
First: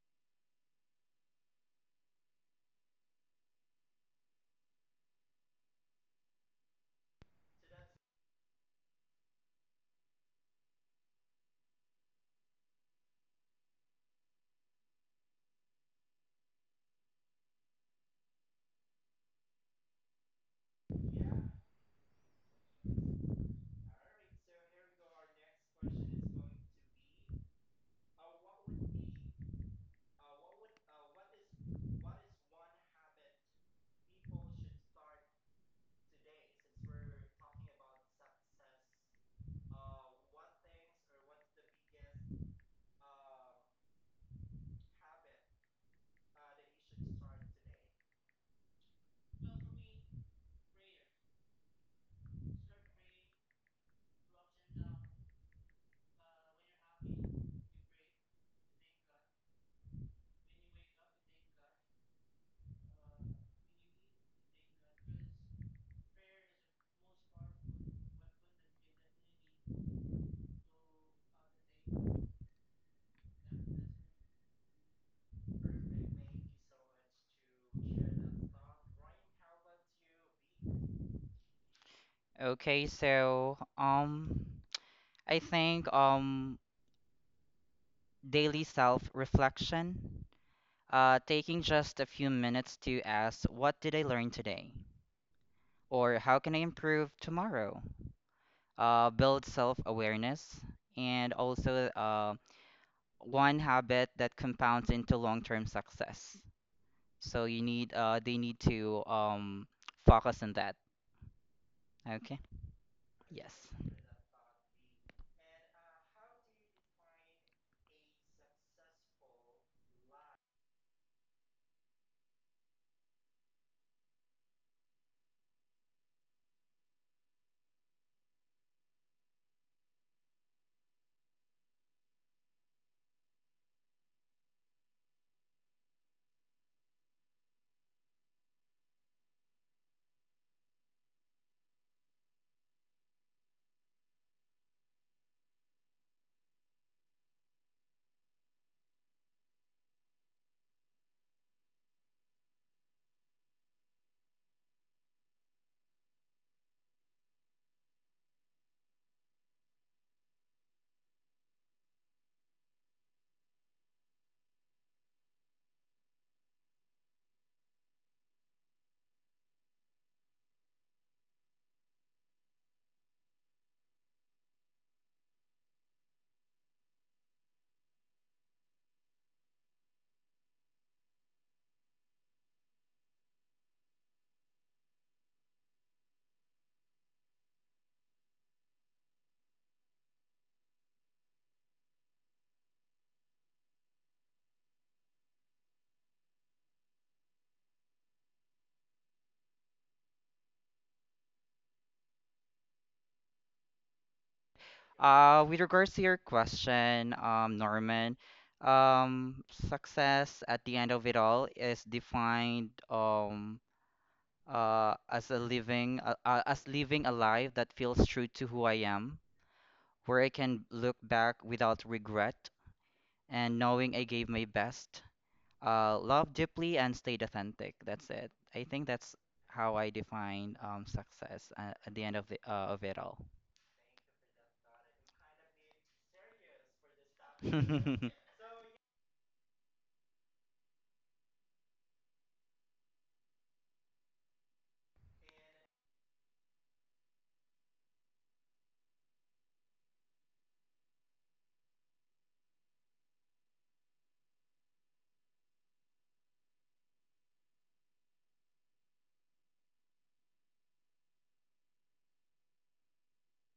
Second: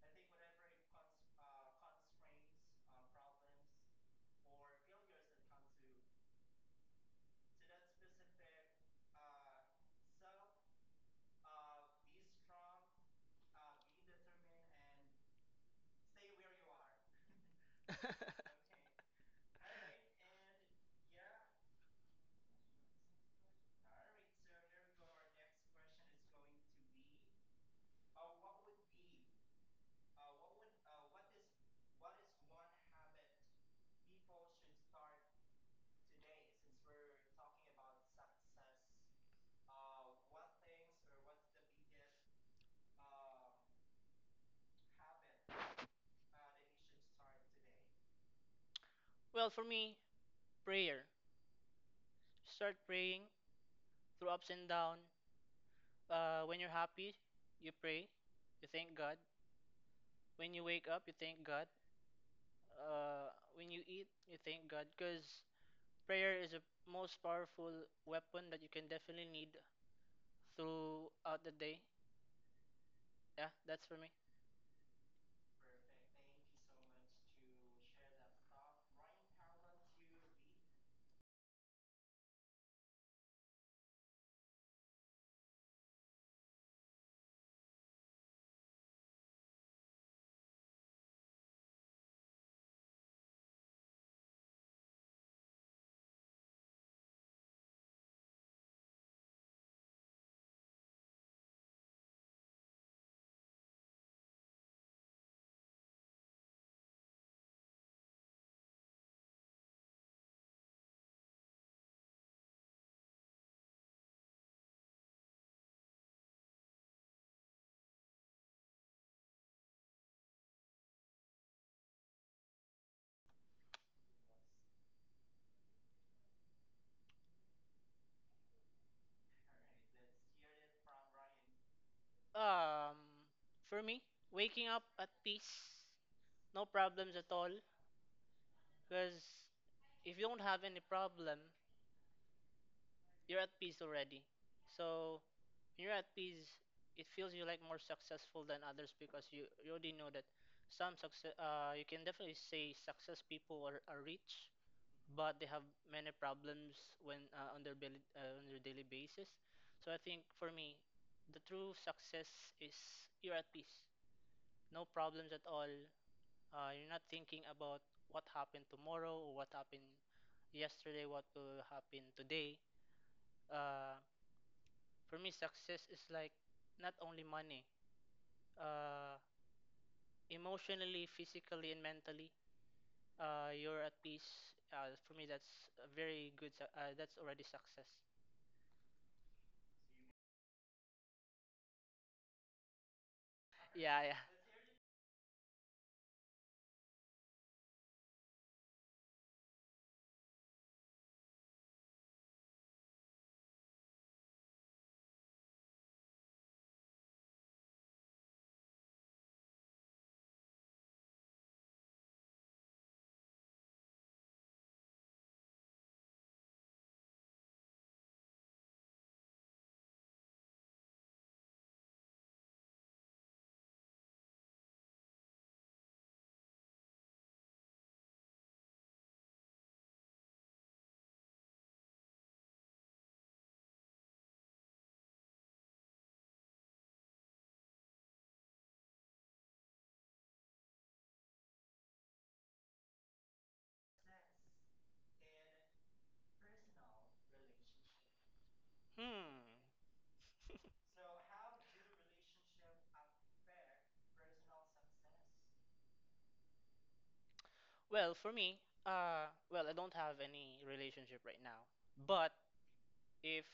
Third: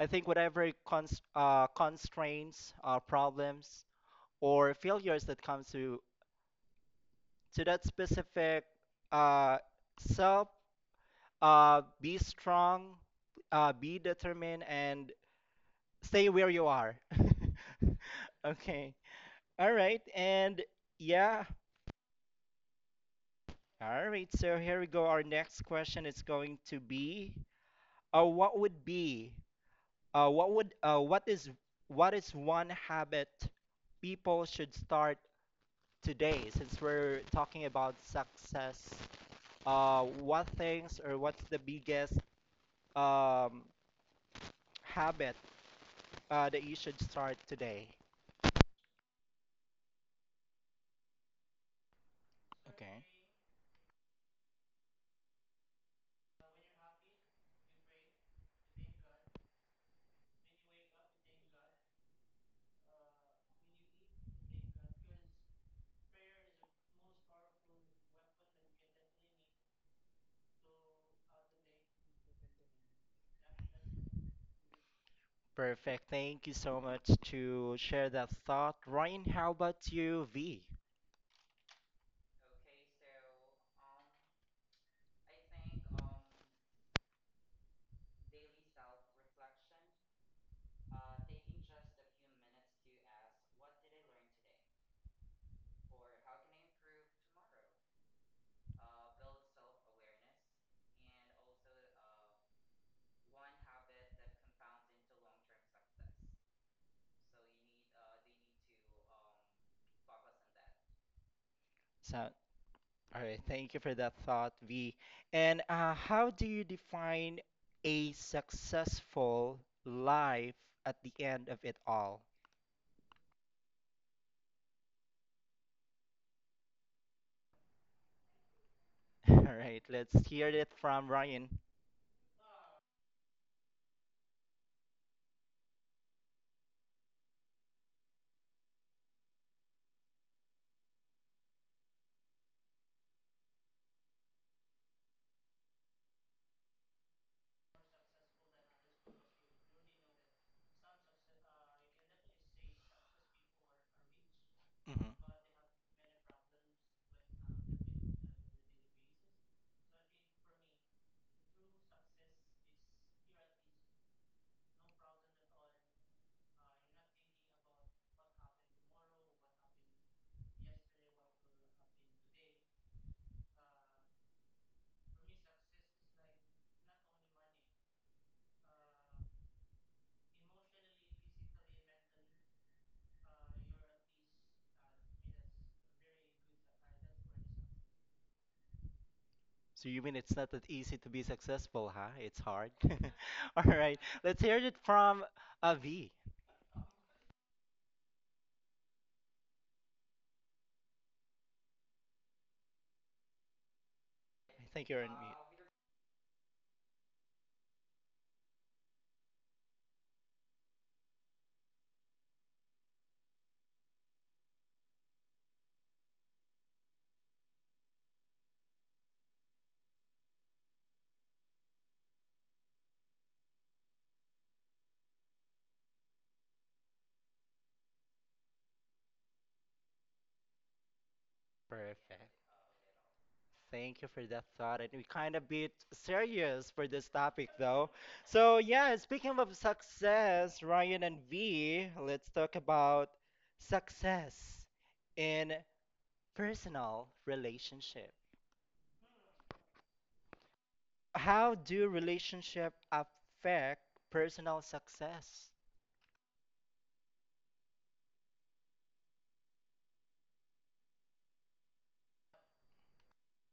Speaker 1: I think whatever cons uh, constraints, uh, problems, or failures that comes to to that specific uh, self, uh, be strong, uh, be determined, and stay where you are. Okay. All right. And yeah. All right. So here we go. Our next question is going to be uh what would be uh what would uh what is what is one habit people should start today. Since we're talking about success, uh what things or what's the biggest um habit uh that you should start today?
Speaker 3: well, for me, prayer. Start
Speaker 1: Okay.
Speaker 3: praying through ups and down. Uh, when you're happy, you pray. You thank God. When you wake up, you thank God. Uh, when you eat, you thank God. Because prayer is the most powerful weapon that you can definitely need throughout the day. Yeah, that's for me.
Speaker 1: Perfect. Thank you so much to share that thought. Ryan, how about you, V?
Speaker 2: Okay, so um, I think um, daily self-reflection, uh, taking just a few minutes to ask, what did I learn today? Or how can I improve tomorrow? Uh, build self-awareness, and also uh, one habit that compounds into long-term success. So you need uh they need to um focus on that.
Speaker 1: So,
Speaker 2: Okay.
Speaker 1: all right,
Speaker 2: Yes.
Speaker 1: thank you for that thought, V. And uh, how do you define a successful life at the end of it all? All right, let's hear it from Ryan.
Speaker 3: Um, for me, waking up at peace, no problems at all. Because if you don't have any problem, you're at peace already. So when you're at peace, it feels you like more successful than others, because you, you already know that some success, uh, you can definitely say success people are, are rich,
Speaker 1: Hmm.
Speaker 3: but they have many problems when, uh, on their daily, uh, on their daily basis. So I think for me, the true success is you're at peace, no problems at all, uh, you're not thinking about what happened tomorrow or what happened yesterday, what will happen today. Uh, for me, success is like not only money, uh, emotionally, physically, and mentally. Uh, you're at peace. Uh, for me, that's a very good. Su- Uh, that's already success.
Speaker 1: So you mean it's not that easy to be successful, huh? It's hard. All right,
Speaker 3: Yeah, yeah.
Speaker 1: let's hear it from uh, V. I think you're on mute.
Speaker 2: Uh with regards to your question, um Norman, um success at the end of it all is defined um uh as a living uh, uh, as living a life that feels true to who I am, where I can look back without regret, and knowing I gave my best. Uh, love deeply and stayed authentic. That's it. I think that's how I define um, success uh, at the end of
Speaker 1: Perfect.
Speaker 2: the uh, of it all.
Speaker 1: Thank you for that thought. And we kind of bit serious for this topic, though. So, yeah, speaking of success, Ryan and V, let's talk about success in personal relationship.
Speaker 3: Hmm.
Speaker 1: How do relationship affect personal success?
Speaker 3: Well, for me, uh, well, I don't have any relationship right now. But if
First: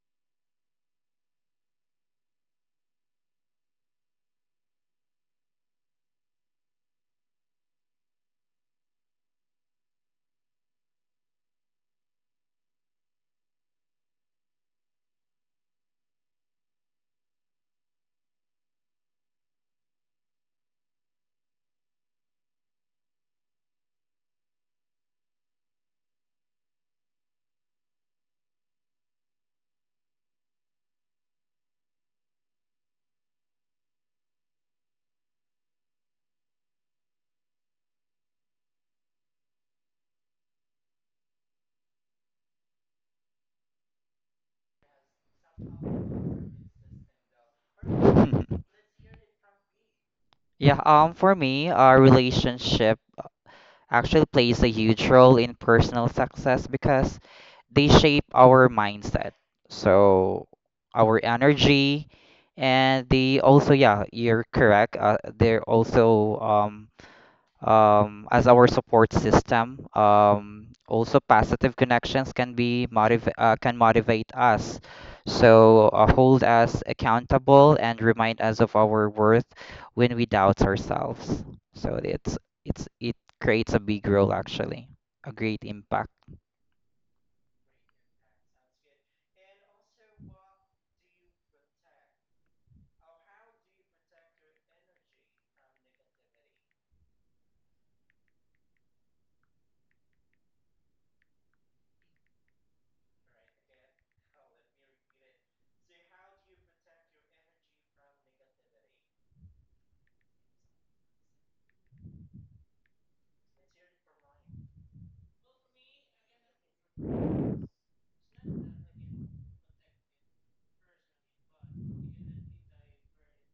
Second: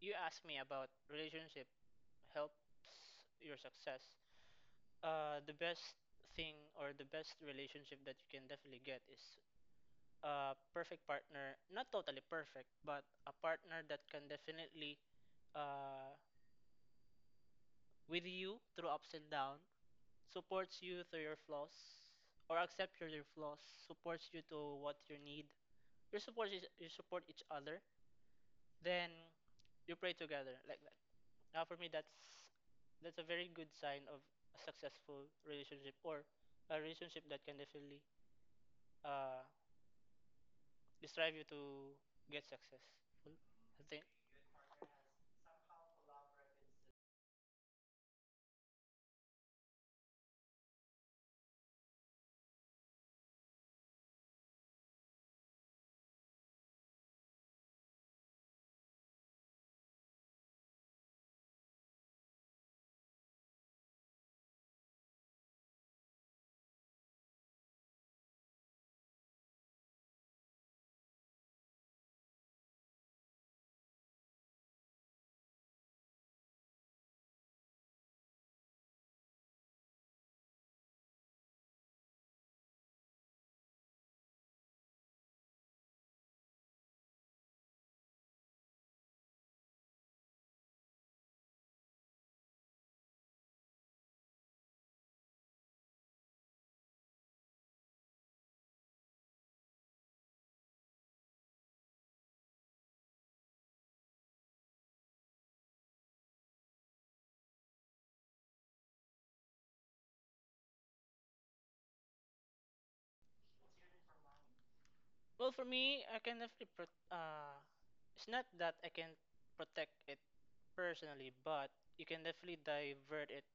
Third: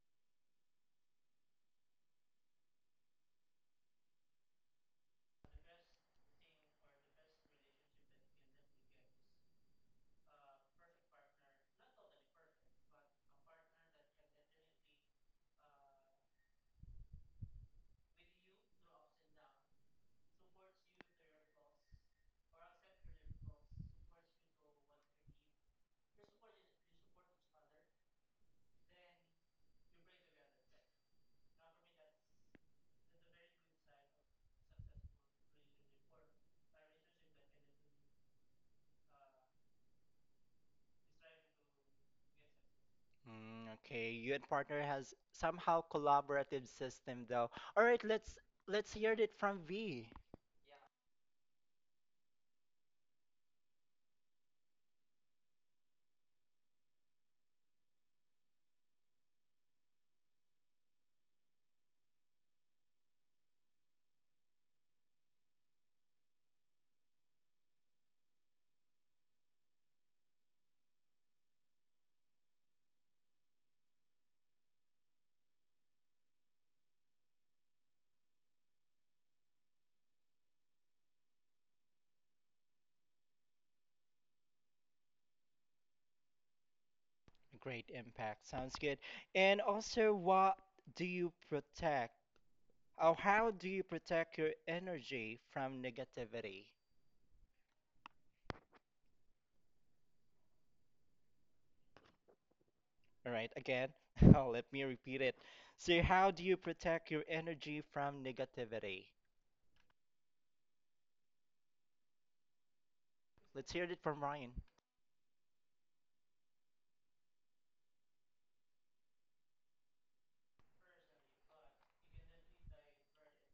Speaker 3: you ask me about relationship helps your success, Uh, the best thing or the best relationship that you can definitely get is a perfect partner, not totally perfect, but a partner that can definitely uh, with you through ups and down, supports you through your flaws or accept your, your flaws, supports you to what you need. You support each- you support each other, then you pray together, like that. Now for me, that's that's a very good sign of a successful relationship or a relationship that can definitely uh, this drive you to get successful,
Speaker 1: Mm,
Speaker 3: I think.
Speaker 1: okay, you and partner has somehow collaborative system, though. All right, let's let's hear it from V.
Speaker 2: Yeah, um, for me, a relationship actually plays a huge role in personal success because they shape our mindset. So our energy, and they also, yeah, you're correct. Uh, they're also um um, as our support system. Um, also, positive connections can be motiv- uh, can motivate us. So uh, hold us accountable and remind us of our worth when we doubt ourselves. So it's it's it creates a big role actually, a great impact.
Speaker 1: Great impact. Sounds good. And also, what do you protect? Or how do you protect your energy from negativity? All right, again, oh, let me repeat it. So, how do you protect your energy from negativity? Let's hear it from Ryan.
Speaker 3: Well, for me, I can definitely pro- uh it's not that I can protect it personally, but you can definitely divert it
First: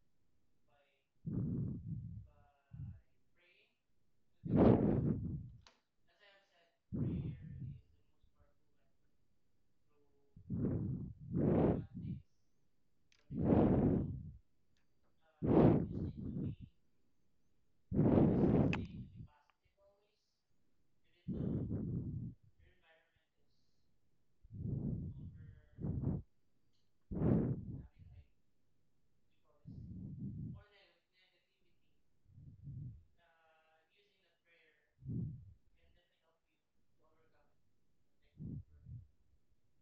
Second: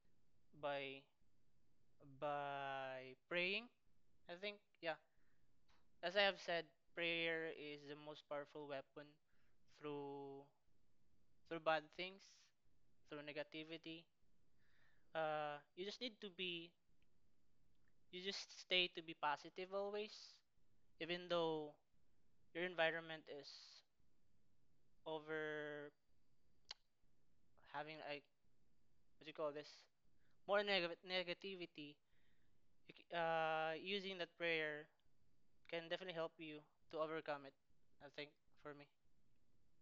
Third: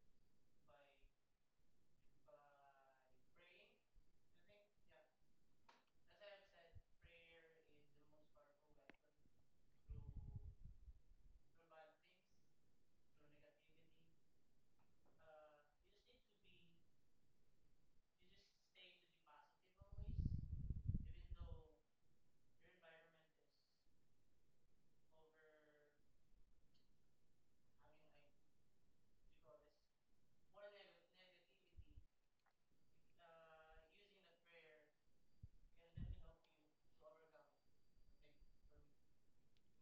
Speaker 3: by by praying, I think. Yeah, as I have said, prayer is the most powerful weapon through through bad things, through negativity. Uh you just need to be, you just stay to be positive always, even though your environment is over having, like, what do you call this, more neg- negativity. You, c- uh, using that prayer can definitely help you to overcome it, I think, for me.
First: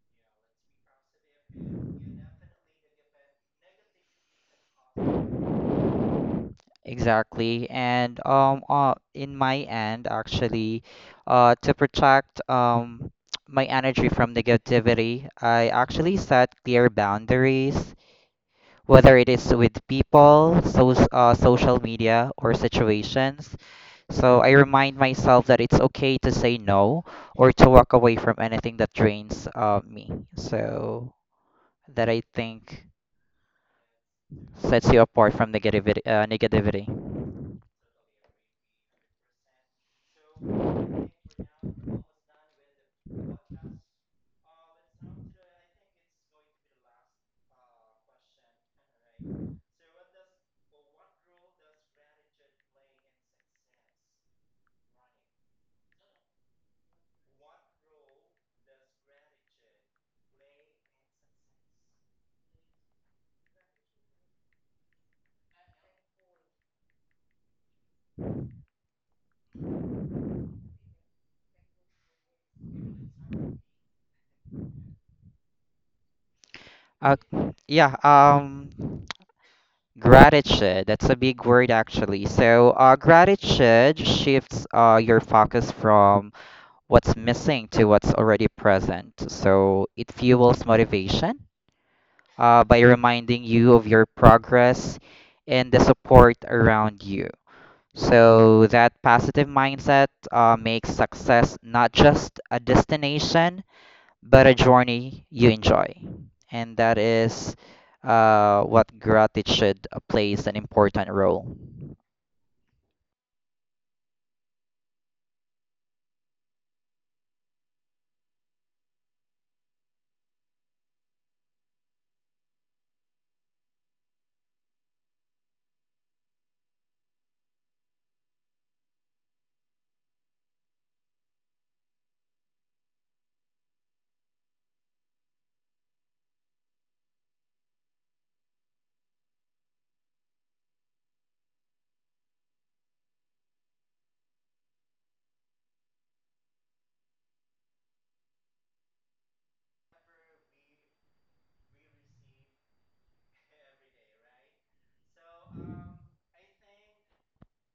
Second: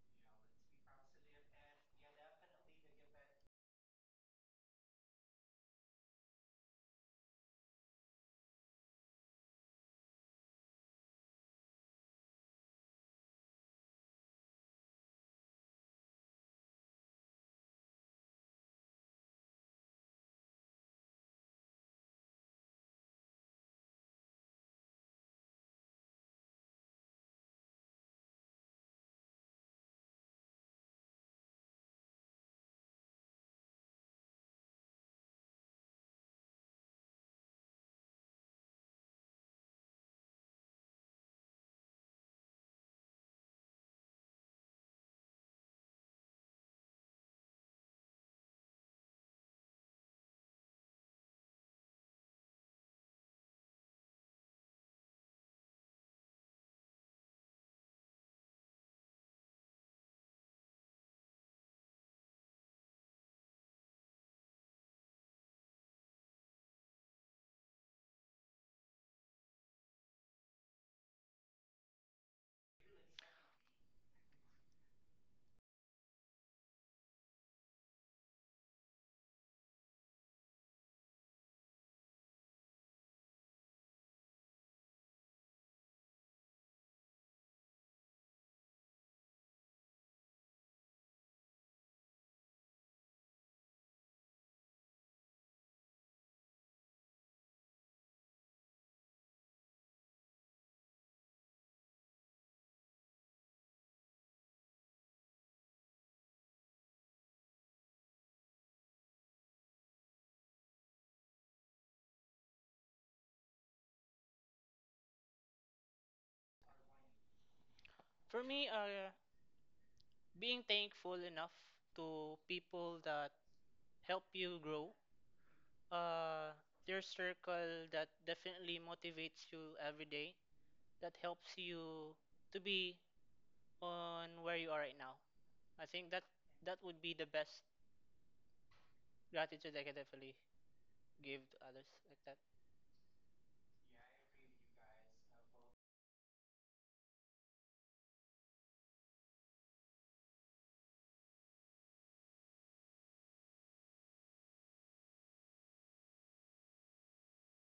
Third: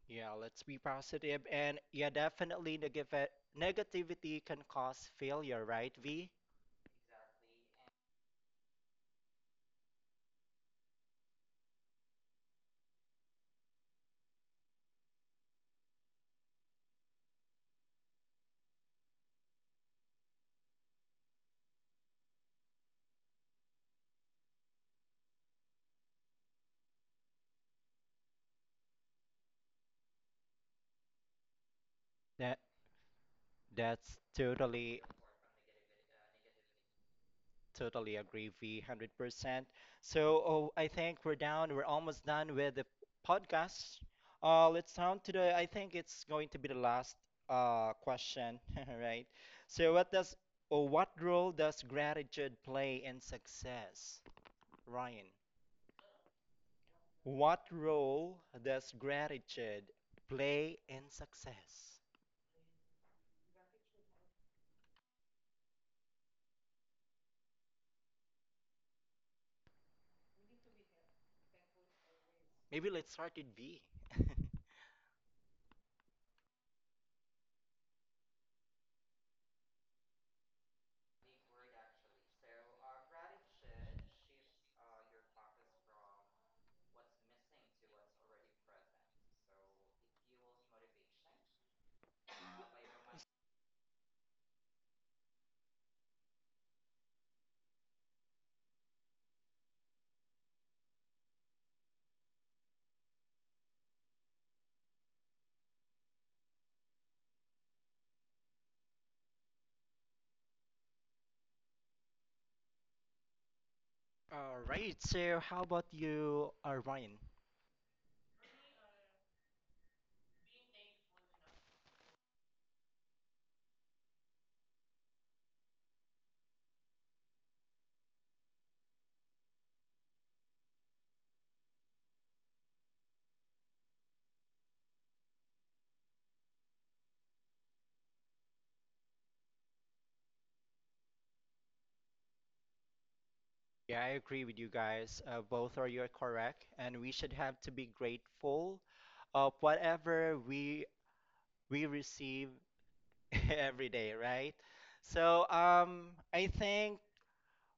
Speaker 1: Yeah, let's be positive. And yeah, definitely negative negativity can cause failure, right, V?
Speaker 2: Exactly, and um, uh, in my end actually, uh, to protect um my energy from negativity, I actually set clear boundaries, whether it is with people, so, uh, social media, or situations. So I remind myself that it's okay to say no, or to walk away from anything that drains uh, me. So that, I
Speaker 1: That
Speaker 2: think,
Speaker 1: that's
Speaker 2: sets
Speaker 1: totally
Speaker 2: you apart from negativity. Uh, negativity.
Speaker 1: Totally agree, V, one hundred percent. So, oh, I think we're down. We're almost done with the podcast. Uh, let's down to the, I think it's going to be the last uh, question, right? So, what does, or what role does gratitude play in success, Ryan? What role does gratitude play in success? Maybe let's start with V.
Speaker 2: Uh, yeah. Um, gratitude. That's a big word actually. So uh, gratitude shifts uh, your focus from what's missing to what's already present. So it fuels motivation uh, by reminding you of your progress and the support around you. So that positive mindset uh, makes success not just a destination, but a journey you enjoy. And that is uh, what gratitude plays an important role.
Speaker 1: All right, so how about you, uh, Ryan?
Speaker 3: For me, uh, being thankful enough to people that help you grow, uh, their circle that definitely motivates you every day, that helps you to be on where you are right now. I think that that would be the best gratitude I can definitely give to others, like that.
Speaker 1: Yeah, I agree with you guys. Uh, both are you're correct, and we should have to be grateful of whatever we we receive every day, right? So, um, I think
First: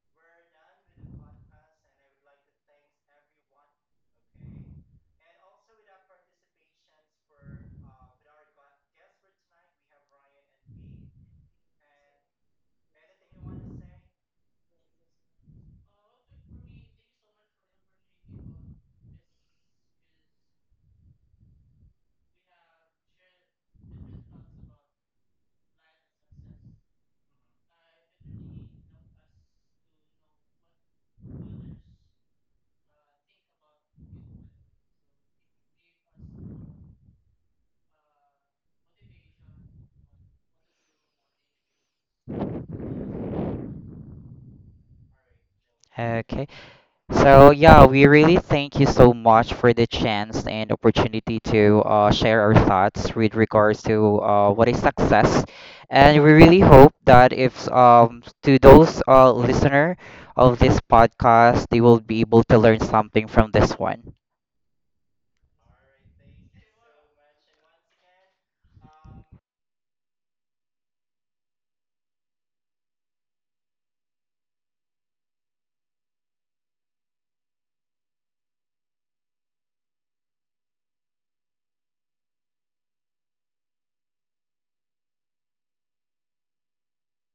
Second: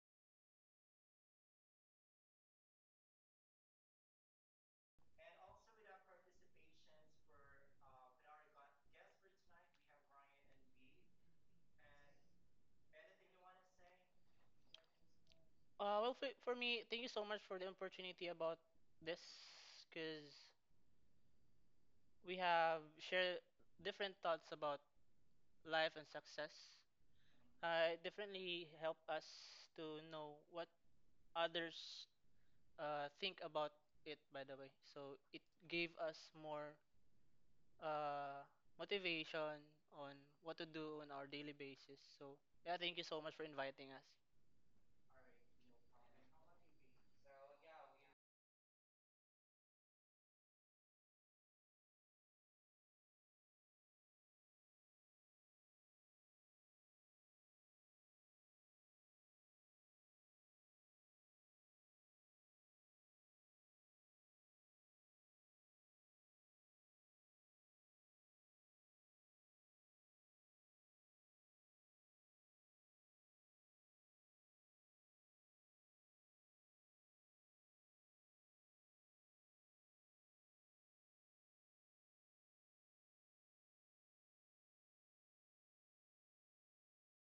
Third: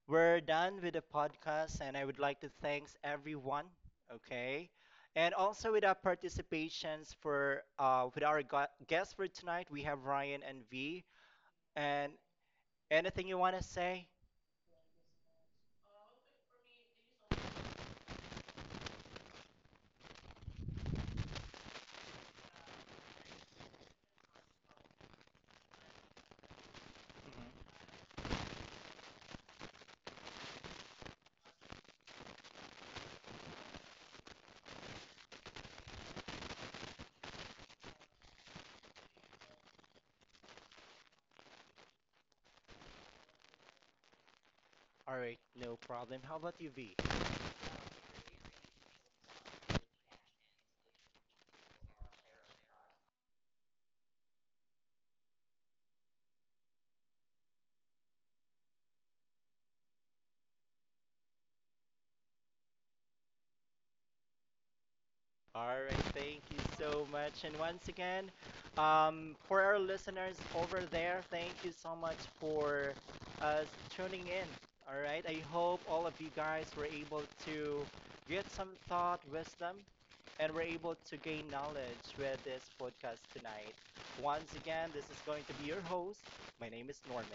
Speaker 1: we're done with the podcast, and I would like to thanks everyone. Okay, and also with our participations for uh, with our gu- guests for tonight, we have Ryan and V. And anything you want to say?
Speaker 3: Uh, well, for, for me, thank you so much for the opportunity about this because we have shared different thoughts about life and success.
Speaker 1: Mhm.
Speaker 3: Uh, it definitely helped us to know what others uh, think about it, by the way. So it gave us more uh, motivation on what to do on our daily basis. So, yeah, thank you so much for inviting us.
Speaker 1: All right, no problem. How
Speaker 2: Okay.
Speaker 1: about you, V?
Speaker 2: So yeah, we really thank you so much for the chance and opportunity to uh, share our thoughts with regards to uh, what is success, and we really hope that if um to those uh, listener of this podcast, they will be able to learn something from this one.
Speaker 1: All right, thank you so much. And once again, um, for our listeners over there, thank you so much for uh, tuning in. All right, I hope all of you guys were able to get some thought, wisdom, and were able to gain knowledge with this podcast tonight. Once again, this is going to be your host. My name is Norman.